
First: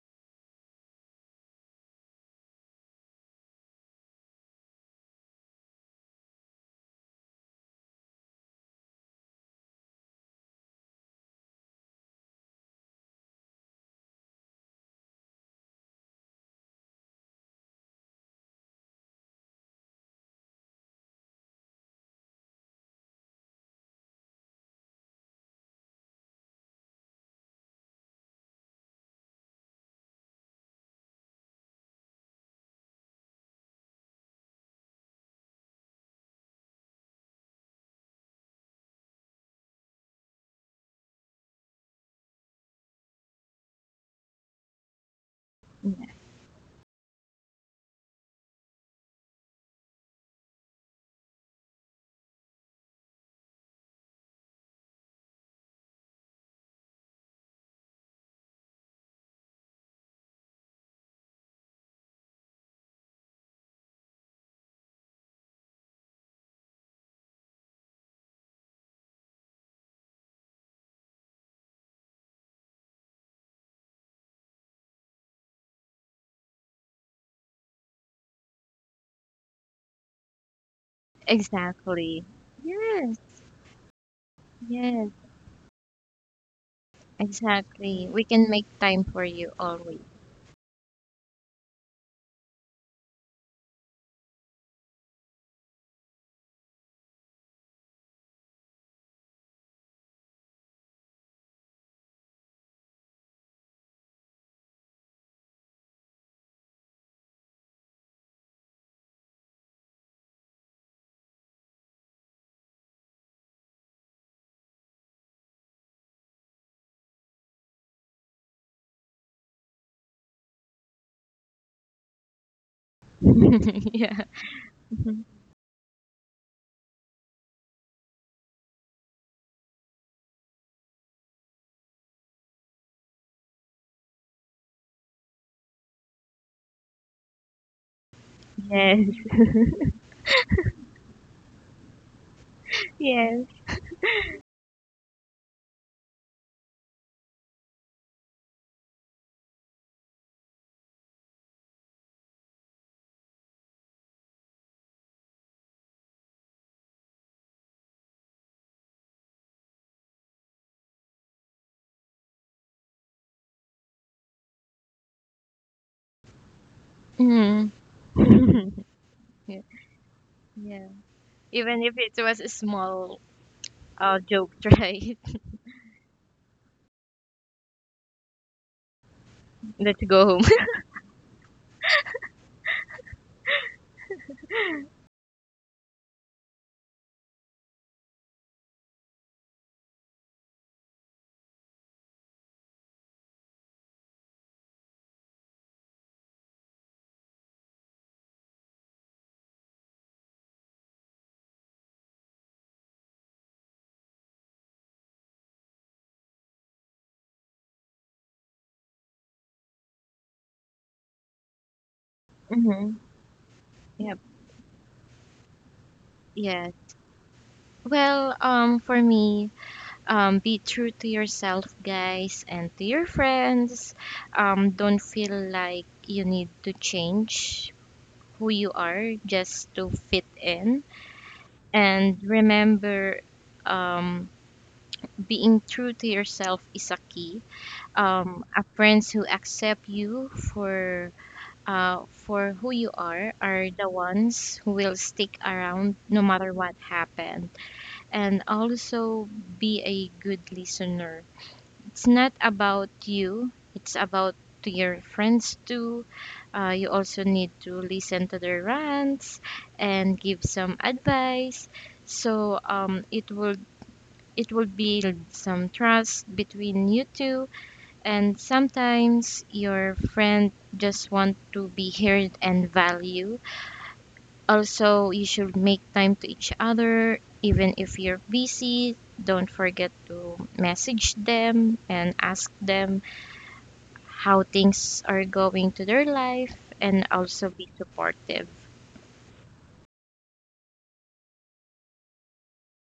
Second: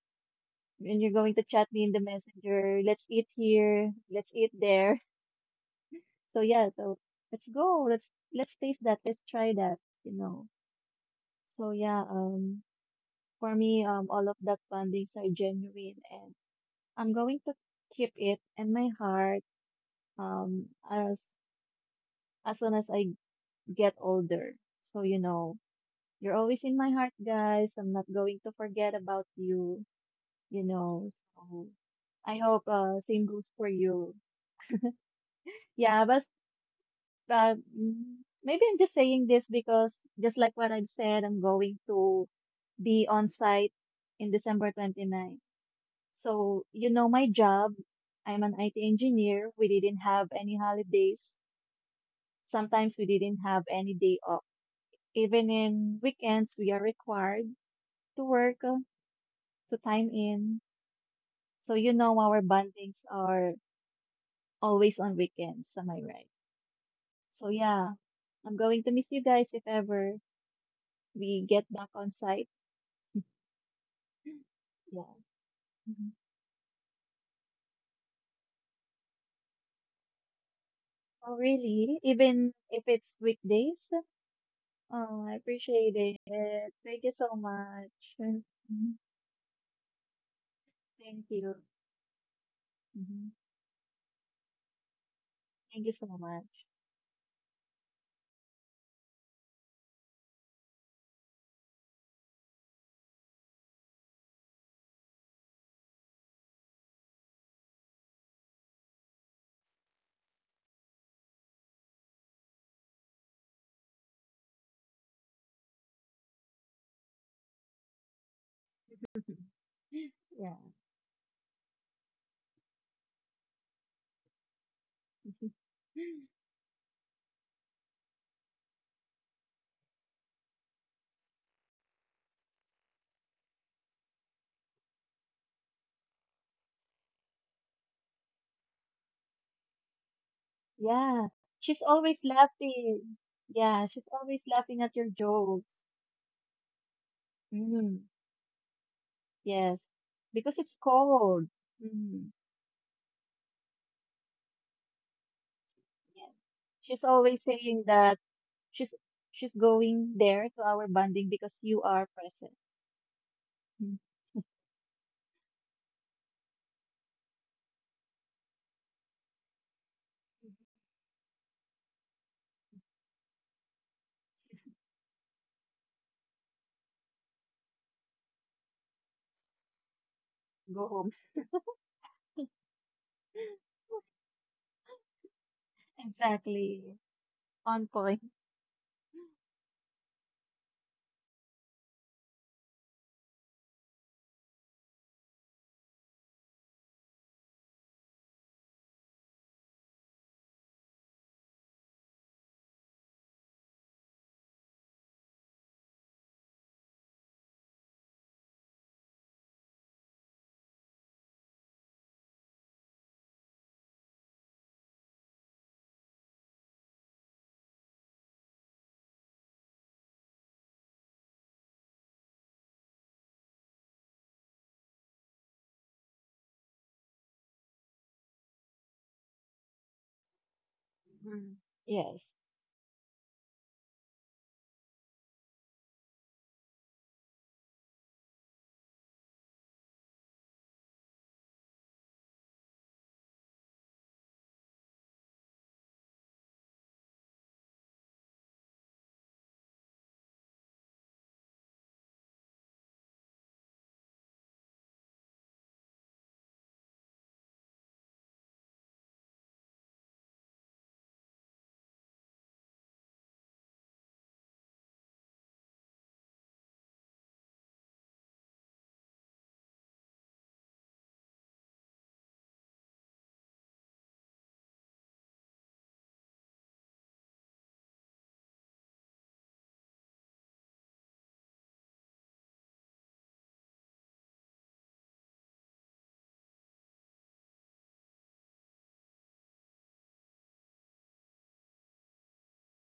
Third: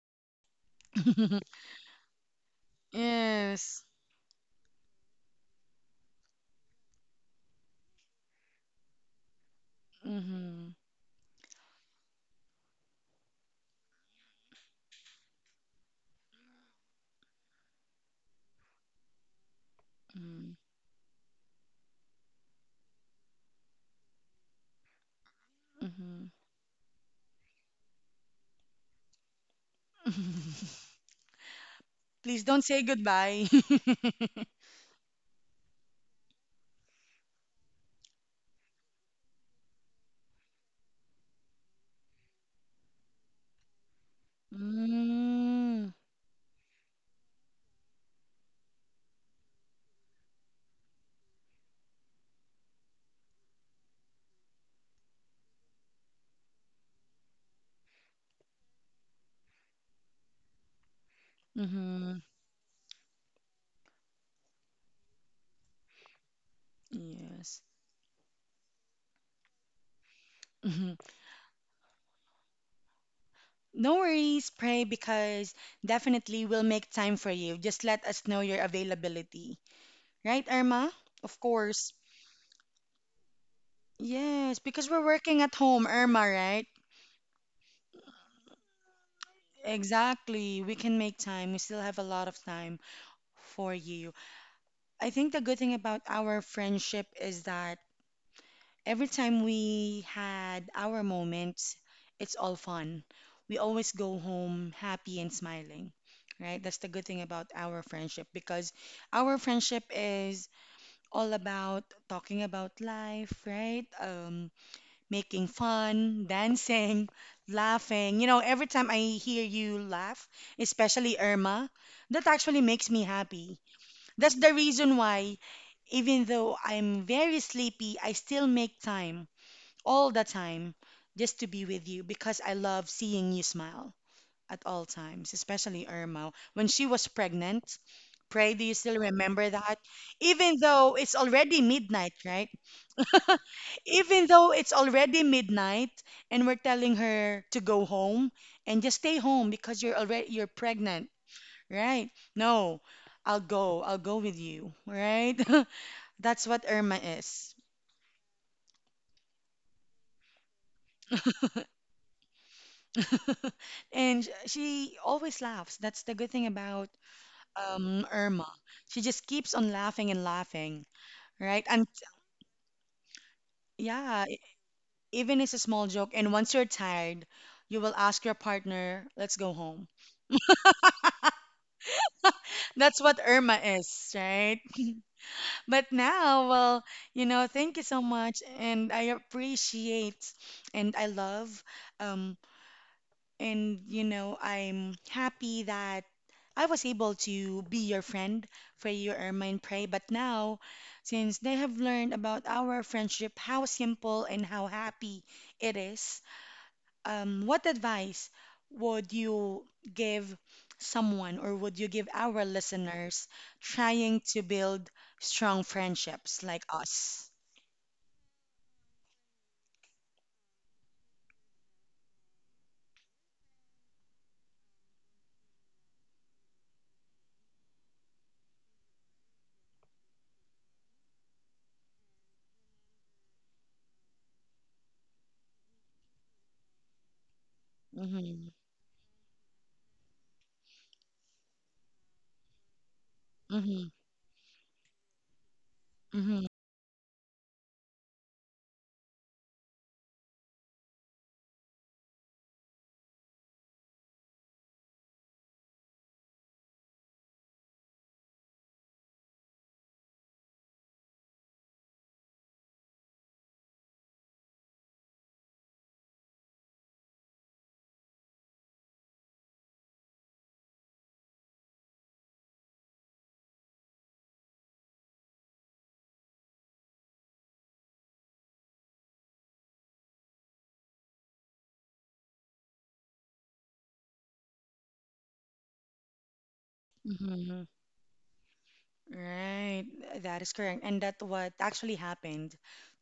when you're going to chat me in the messenger, let's eat
Yes.
here, let's eat there. So yeah, so let's go. Let's taste that. Let's try that, you know.
Mm-hmm.
So yeah, for me, all of that bondings are genuine and I'm going to keep it in my heart um as as soon as I get older. So
Mm-hmm.
you're always in my heart, guys. I'm not going to forget about you, you
Mm-hmm.
know. So I
Please don't
hope
say
same
goodbye.
goes for you. Yeah, but uh, mm, maybe I'm just saying this because just like what I've said, I'm going to be on site in December twenty ninth.
Mm,
So, my job, I'm an IT engineer. We didn't have any holidays. Sometimes we didn't have any day off. Even in weekends, we are required to work, to time in. So,
mm-hmm.
our bondings are always on weekends. Am I right? So,
Yes.
yeah, I'm going to miss you guys if ever
Hmm.
we get back on site.
No worries, pray,
Yeah.
because
Mhm.
definitely we'll make time for you. Just let us know your availability. Right, Irma? Of
Oh,
course.
really?
Exactly.
Even if
Yes,
it's weekdays?
Yes, because we're
yes,
Oh, I
working at home,
appreciate
Irma, right?
it. Thank you so
exactly.
much.
We
Mhm.
can make time for you always.
Exactly. We can make
Thank
time. We
you.
still have a lot of time
Mhm.
for you. I think the good thing
Thank you
about
so
our
much.
friendship is that every time we had our moments, it's all fun. We always go home happy and smiling, right? That's the good thing about our friendship because our friendship is all about talking about life, right? Making fun, dancing, laughing. You know, every time I hear you laugh,
Yeah.
especially Irma, that actually makes me happy.
Yeah.
That's the reason
Mhm.
why, even though I'm very sleepy, I still make time all the time just to be with you because I love seeing you smile at all times, especially Irma. When she was pregnant, pray, do you still
Yes,
remember that? Even though it's
Yeah.
already
She's
midnight,
always
right?
laughing.
yes,
Yeah, she's
Even
always
though it's
laughing at your
already
jokes.
midnight and we're telling her to go
Mm.
home and just stay home because
Yes.
you're
Because it's
pregnant,
cold.
right?
Mm.
No, I'll go with you, right?
Yeah.
That's what Irma
She's always
is.
saying that she's she's going there to our bonding because you are present. Mm-hmm.
And she always laughs. That's the good thing about
Mhm.
Irma. She just keeps
Yeah.
on laughing and laughing,
Yeah.
right?
Even
And
if it was a small
yeah,
joke, right?
even it's a small joke. And once you're tired, you will ask your partner, "Let's go home."
Let's go home.
Go home.
That's what Irma is, right? But now, well,
Exactly.
you know, thank you
On
so
point.
much, and I appreciate and I love um and, you know, I'm happy that I was able to be your friend, for your Ermine pray. But now, since they have learned about our friendship, how simple and how happy it is, what advice would you give someone or would you give our
hmm
listeners trying
Yep.
to build strong friendships like
Yes.
us?
Well, for me, be true to yourself, guys, and to your friends. Don't feel like you need to change who you are just to fit in.
Mhm.
And
Yes.
remember, um, being true to yourself is a key.
Mm-hmm.
A friends who accept you for who you are
Mm-hmm.
the ones who will stick around no
Mm-hmm.
matter what happened, and also be a good listener. It's not about you it's about To your friends too, you also need to listen to their rants and give some advice, so it will build some trust between you two. And sometimes your friend just want to be heard and value. Also, you should make time to each other even if you're busy. Don't forget to message them and ask them how things are going to their life, and also
Mm-hmm.
be supportive.
Right, that is correct. And that's what actually happened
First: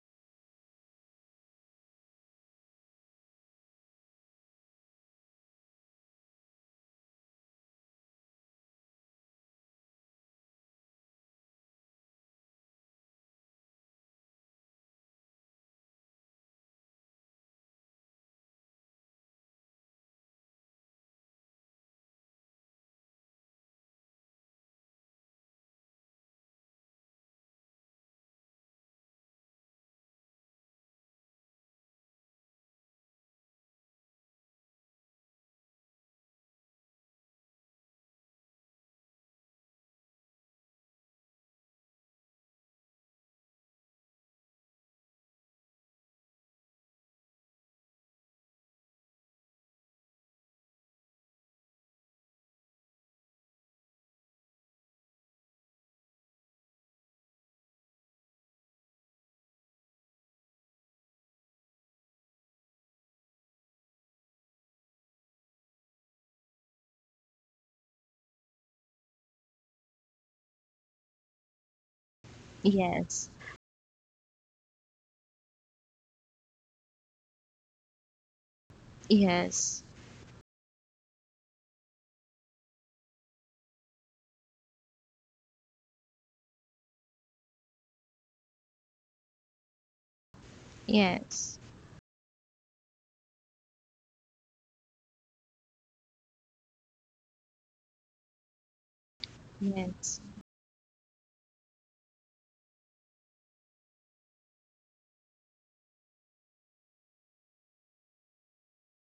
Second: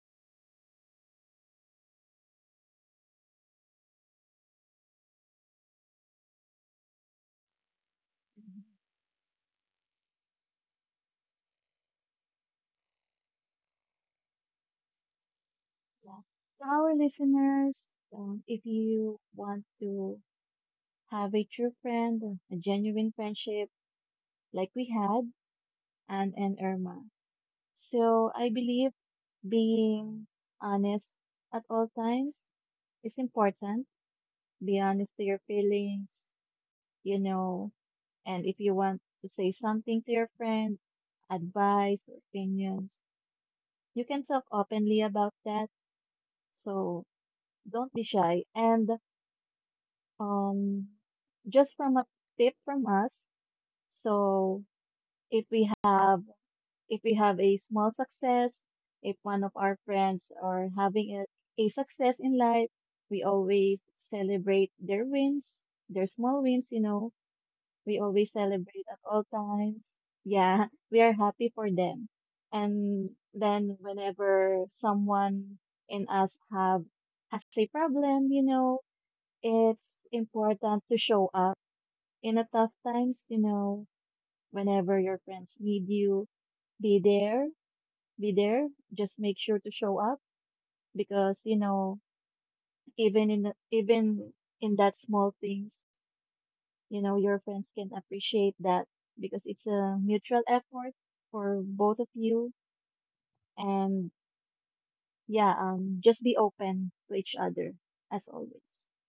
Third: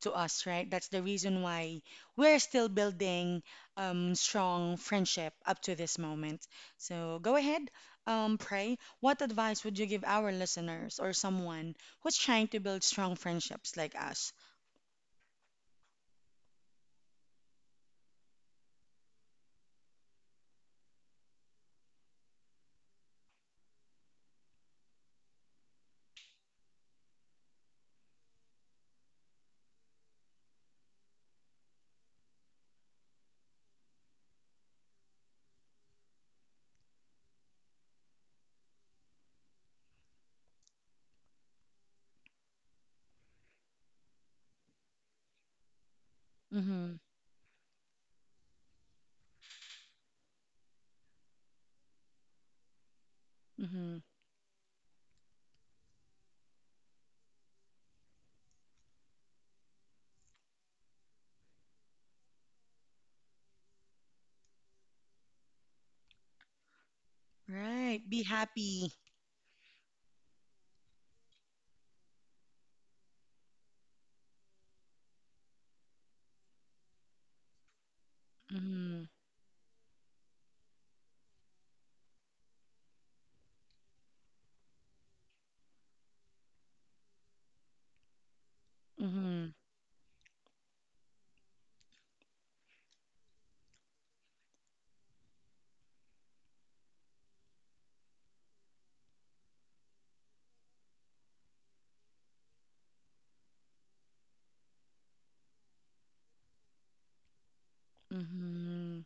to us, right? That's the reason why we're still building strong friendship up to this moment. So go ahead,
Mhm.
pray. What advice would you give our listeners or someone who's trying to build strong friendships like us?
Yeah. To our listeners, if you want to have a true friend, a genuine friendship like we had, Anne and Irma. So I believe being honest at all times is important. Be honest to your feelings, you know, and if you want to say something to your friend, advice, or opinions, you can talk openly about that.
Mm-hmm.
So don't be shy. And um, just from a tip from us.
Mm-hmm.
So if we have if we have a small success, if one of our friends are having a success in life, we always celebrate their wins, their small wins. We
Right, be
always celebrate
happy.
at all times. Yeah, we are happy for them. And
Yes.
then whenever someone in us have has a problem,
Mm-hmm.
Yes.
it's important to show up in a tough times, whenever your friends need you, be there, be there. Just make
Mm-hmm.
sure to show up because, you
Yes.
know, even in that small things you know your friends can appreciate that because it's a
Yes.
mutual effort for both of you and yeah just be open to each other as always.
Mm-hmm.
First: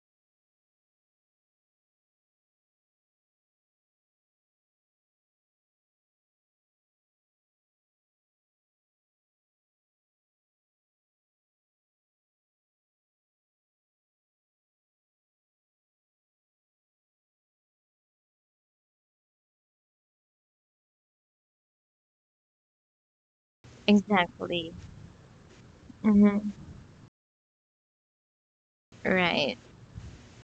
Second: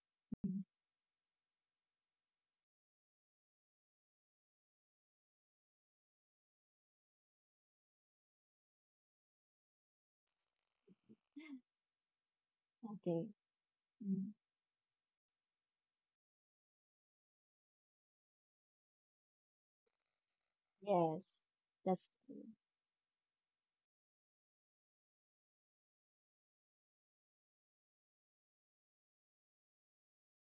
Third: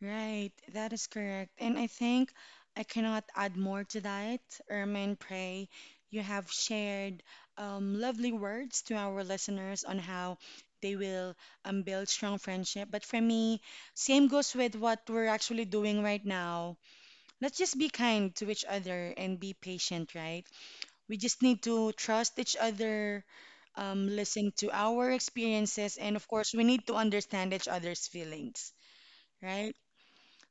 Right,
Mm,
that is correct. And I think I cannot add more to that. Ermine, pray you have shared lovely words to our listeners on how they will build strong friendship. But for
okay.
me, same
Mm,
goes with what we're actually doing right now. Let's just be kind to each other and be patient, right? We just
yes,
need to
that's
trust each other, listen to
Exactly.
our experiences, and of
hmm
course, we need to understand each other's feelings,
Right.
right?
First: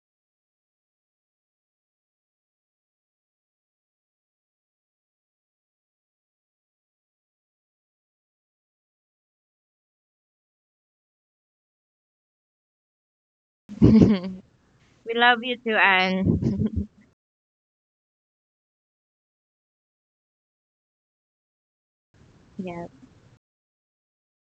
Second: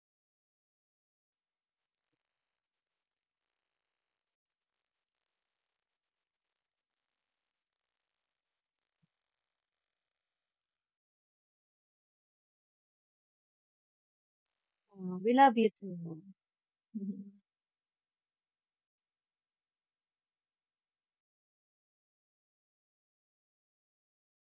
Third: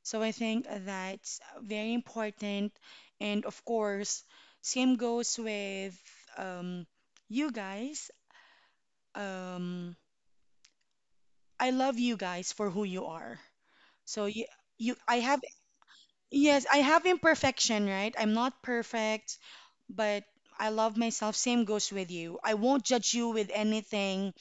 So I think that's very important. And of course, same goes with um, you guys. Um, I love you guys for who you are. So
We
I
we
love
have,
you
love you
too,
too.
yes, I
Anne.
have
Mhm.
imperfection, right? I'm not perfect, but I love myself. Same goes with you. I won't
Yeah.
judge you with anything.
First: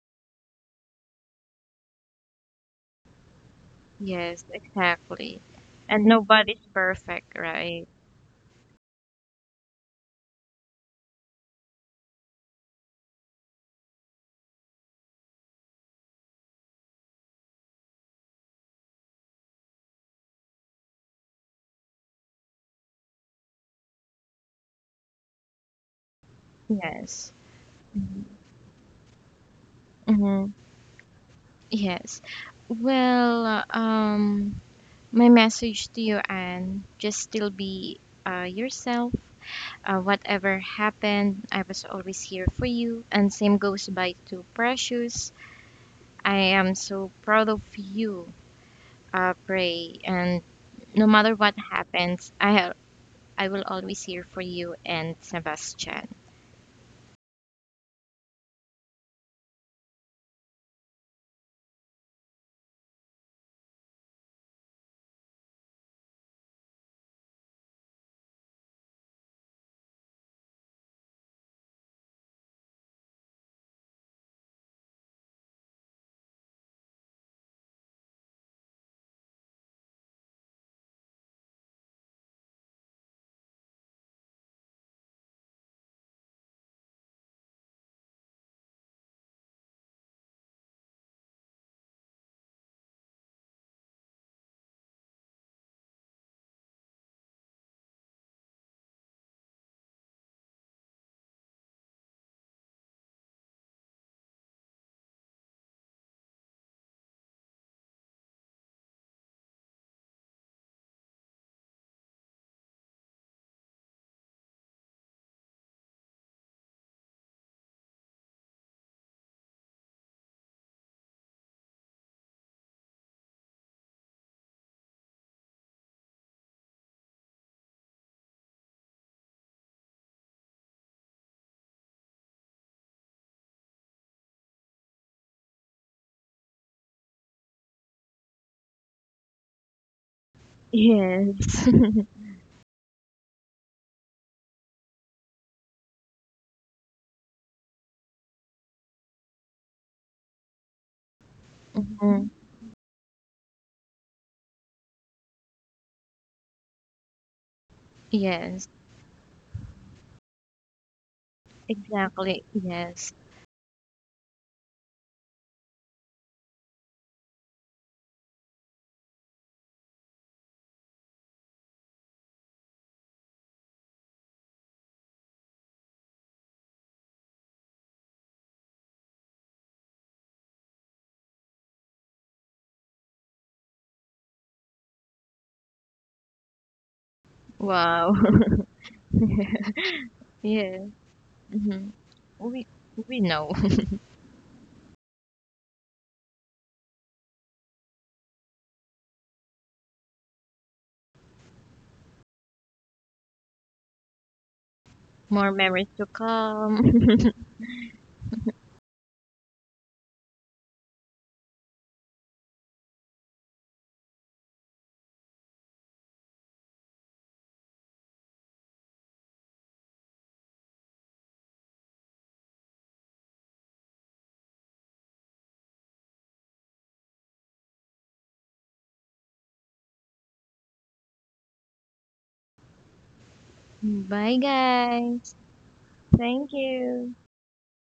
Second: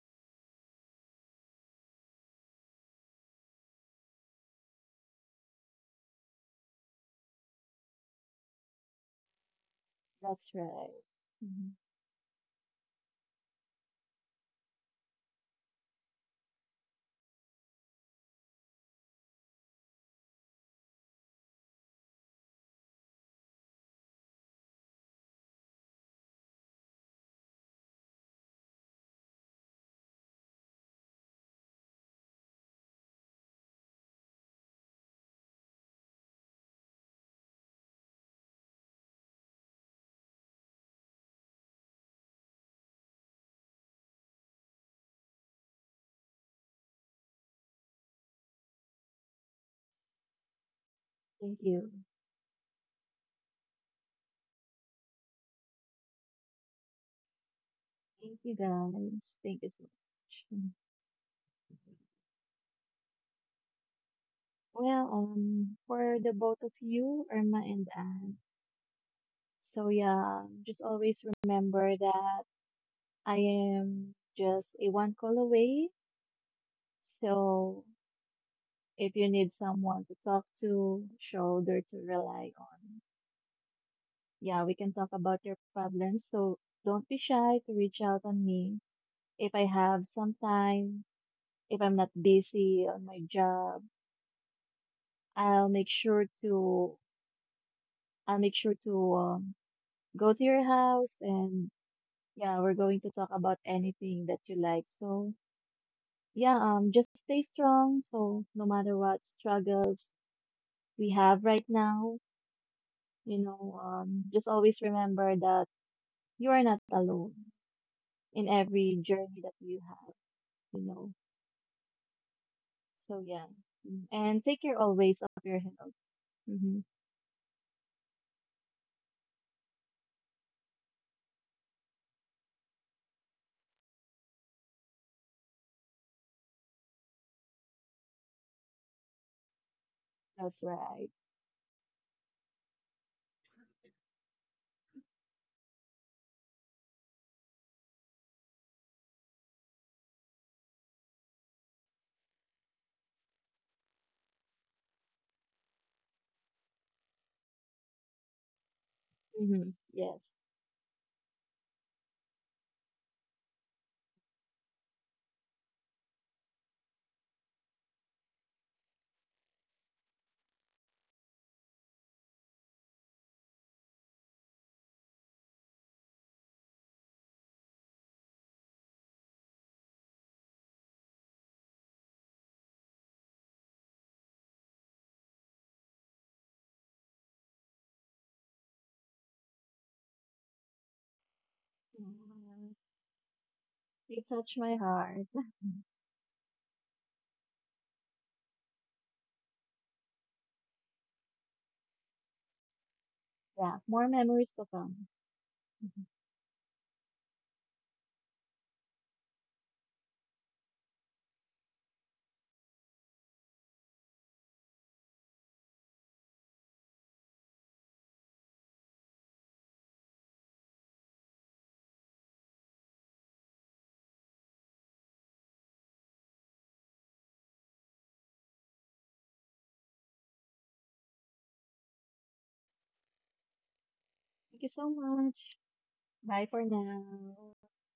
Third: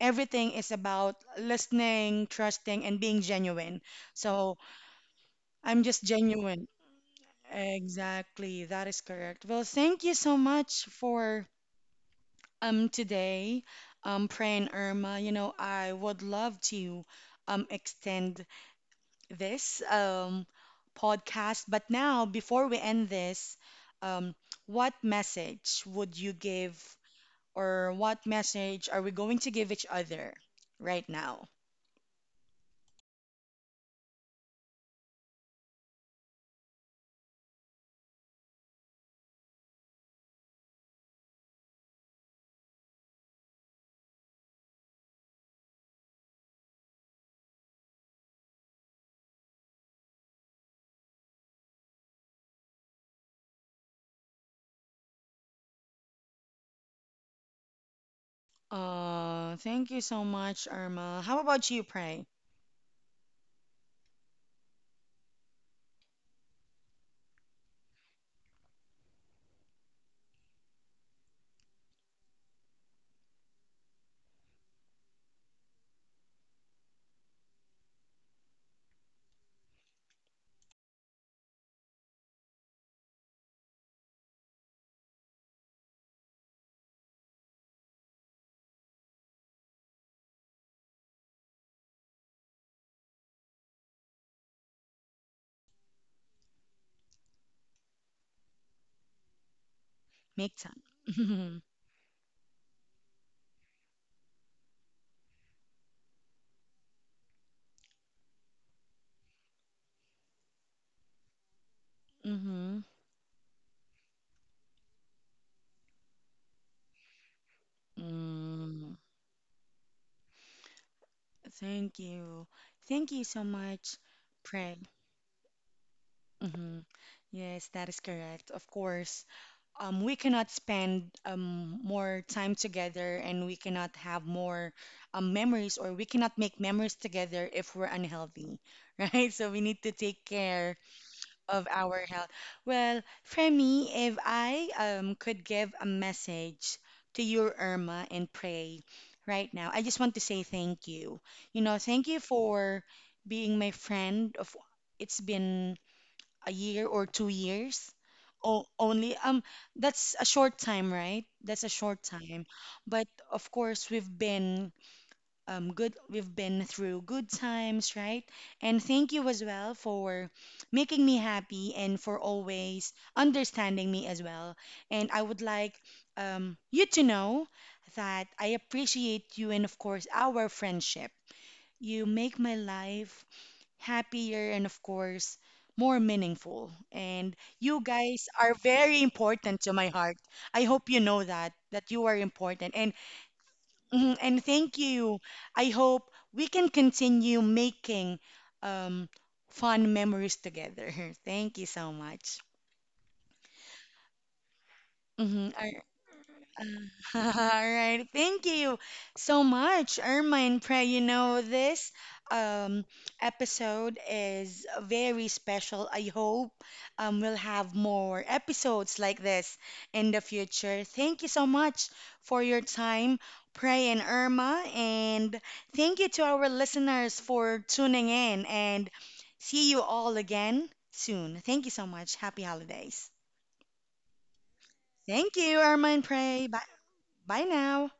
Everything is about listening, trusting, and being genuine.
Yes,
So
exactly.
I'm just
And nobody's
genuine.
perfect, right?
Exactly, that is correct. Well, thank you so
That's
much
right.
for
Mhm.
today, Pran Irma. You know, I would love to extend this podcast, but now before we end this, um what message would you give
Yes.
or what message are we going to give each other
hmm
right now?
Yes. Well, my message to you, Anne, just still be yourself. Whatever happened, I was always here for you. And same goes by to Precious. I am so proud of you, Pray. And no matter what
Thank you,
happens, I will always here for you and Sebastian.
thank you, guys, thank you so
Thank you so
much.
much,
Mm.
Irma. How about you, Pray?
Well, for the both of you, Irma and Anne, so yeah, just always remember that I am just a one call away. So if you need someone to talk to, shoulder to rely on, yeah, we can talk about your problems. So don't be shy to reach out on me. If I have some time, if I'm not busy on my job, I'll make sure to I'll make sure to go to
Make
your
time.
house and yeah, we're going to talk about anything that you like. So yeah, just stay strong. So no matter what struggles we have right now,
Mm-hmm.
just always remember that you are not alone in
Mm.
every journey that you have, you know.
Thank you. Thank
So
you so
yeah,
much,
Mm. and take
Pray.
care always of your health.
Hmm.
Hmm.
Yes, that is correct. Of course, we cannot spend more time together and we cannot have more memories or we cannot make memories together if we're unhealthy, right? So we need to take
That's
care
right.
Yes.
of our health. Well, for me, if I could give a message to you, Irma, and pray right now, I just want to say thank you. You know, thank you
Mhm.
for being my friend of it's been a year or 2 years. Oh,
Yes,
only
Hmm.
that's a
Yes.
short time, right? That's a short
exactly.
time. But
Yes.
of course, we've been good we've been through good times, right? And thank you as well for making me happy and for always understanding me as well, and I would like you to know that I appreciate you and of course our friendship. You make my life happier and of course more meaningful, and you
Wow.
guys are very important to my heart. I
Yeah.
hope you know that
hmm
that you are
We
important.
Mm.
And
we know.
mhm,
You
and
touch
thank
my
you.
heart.
I hope we can continue making um, fun memories together. Thank you so much.
Yeah, more memories to come.
Mm-hmm.
More memories to
Mhm.
come.
All right, thank you so much, Irma and Pray. You know, this um, episode is very special. I hope we'll have more episodes like this in the future. Thank you so much for your time, Pray and Irma, and thank you to our listeners for tuning in. And see you all again soon. Thank you so much. Happy holidays.
Bye
Thank you so
Thank
guys.
much.
you, Irma and Pray.
Bye
Thank
Bye,
for now.
you.
bye now.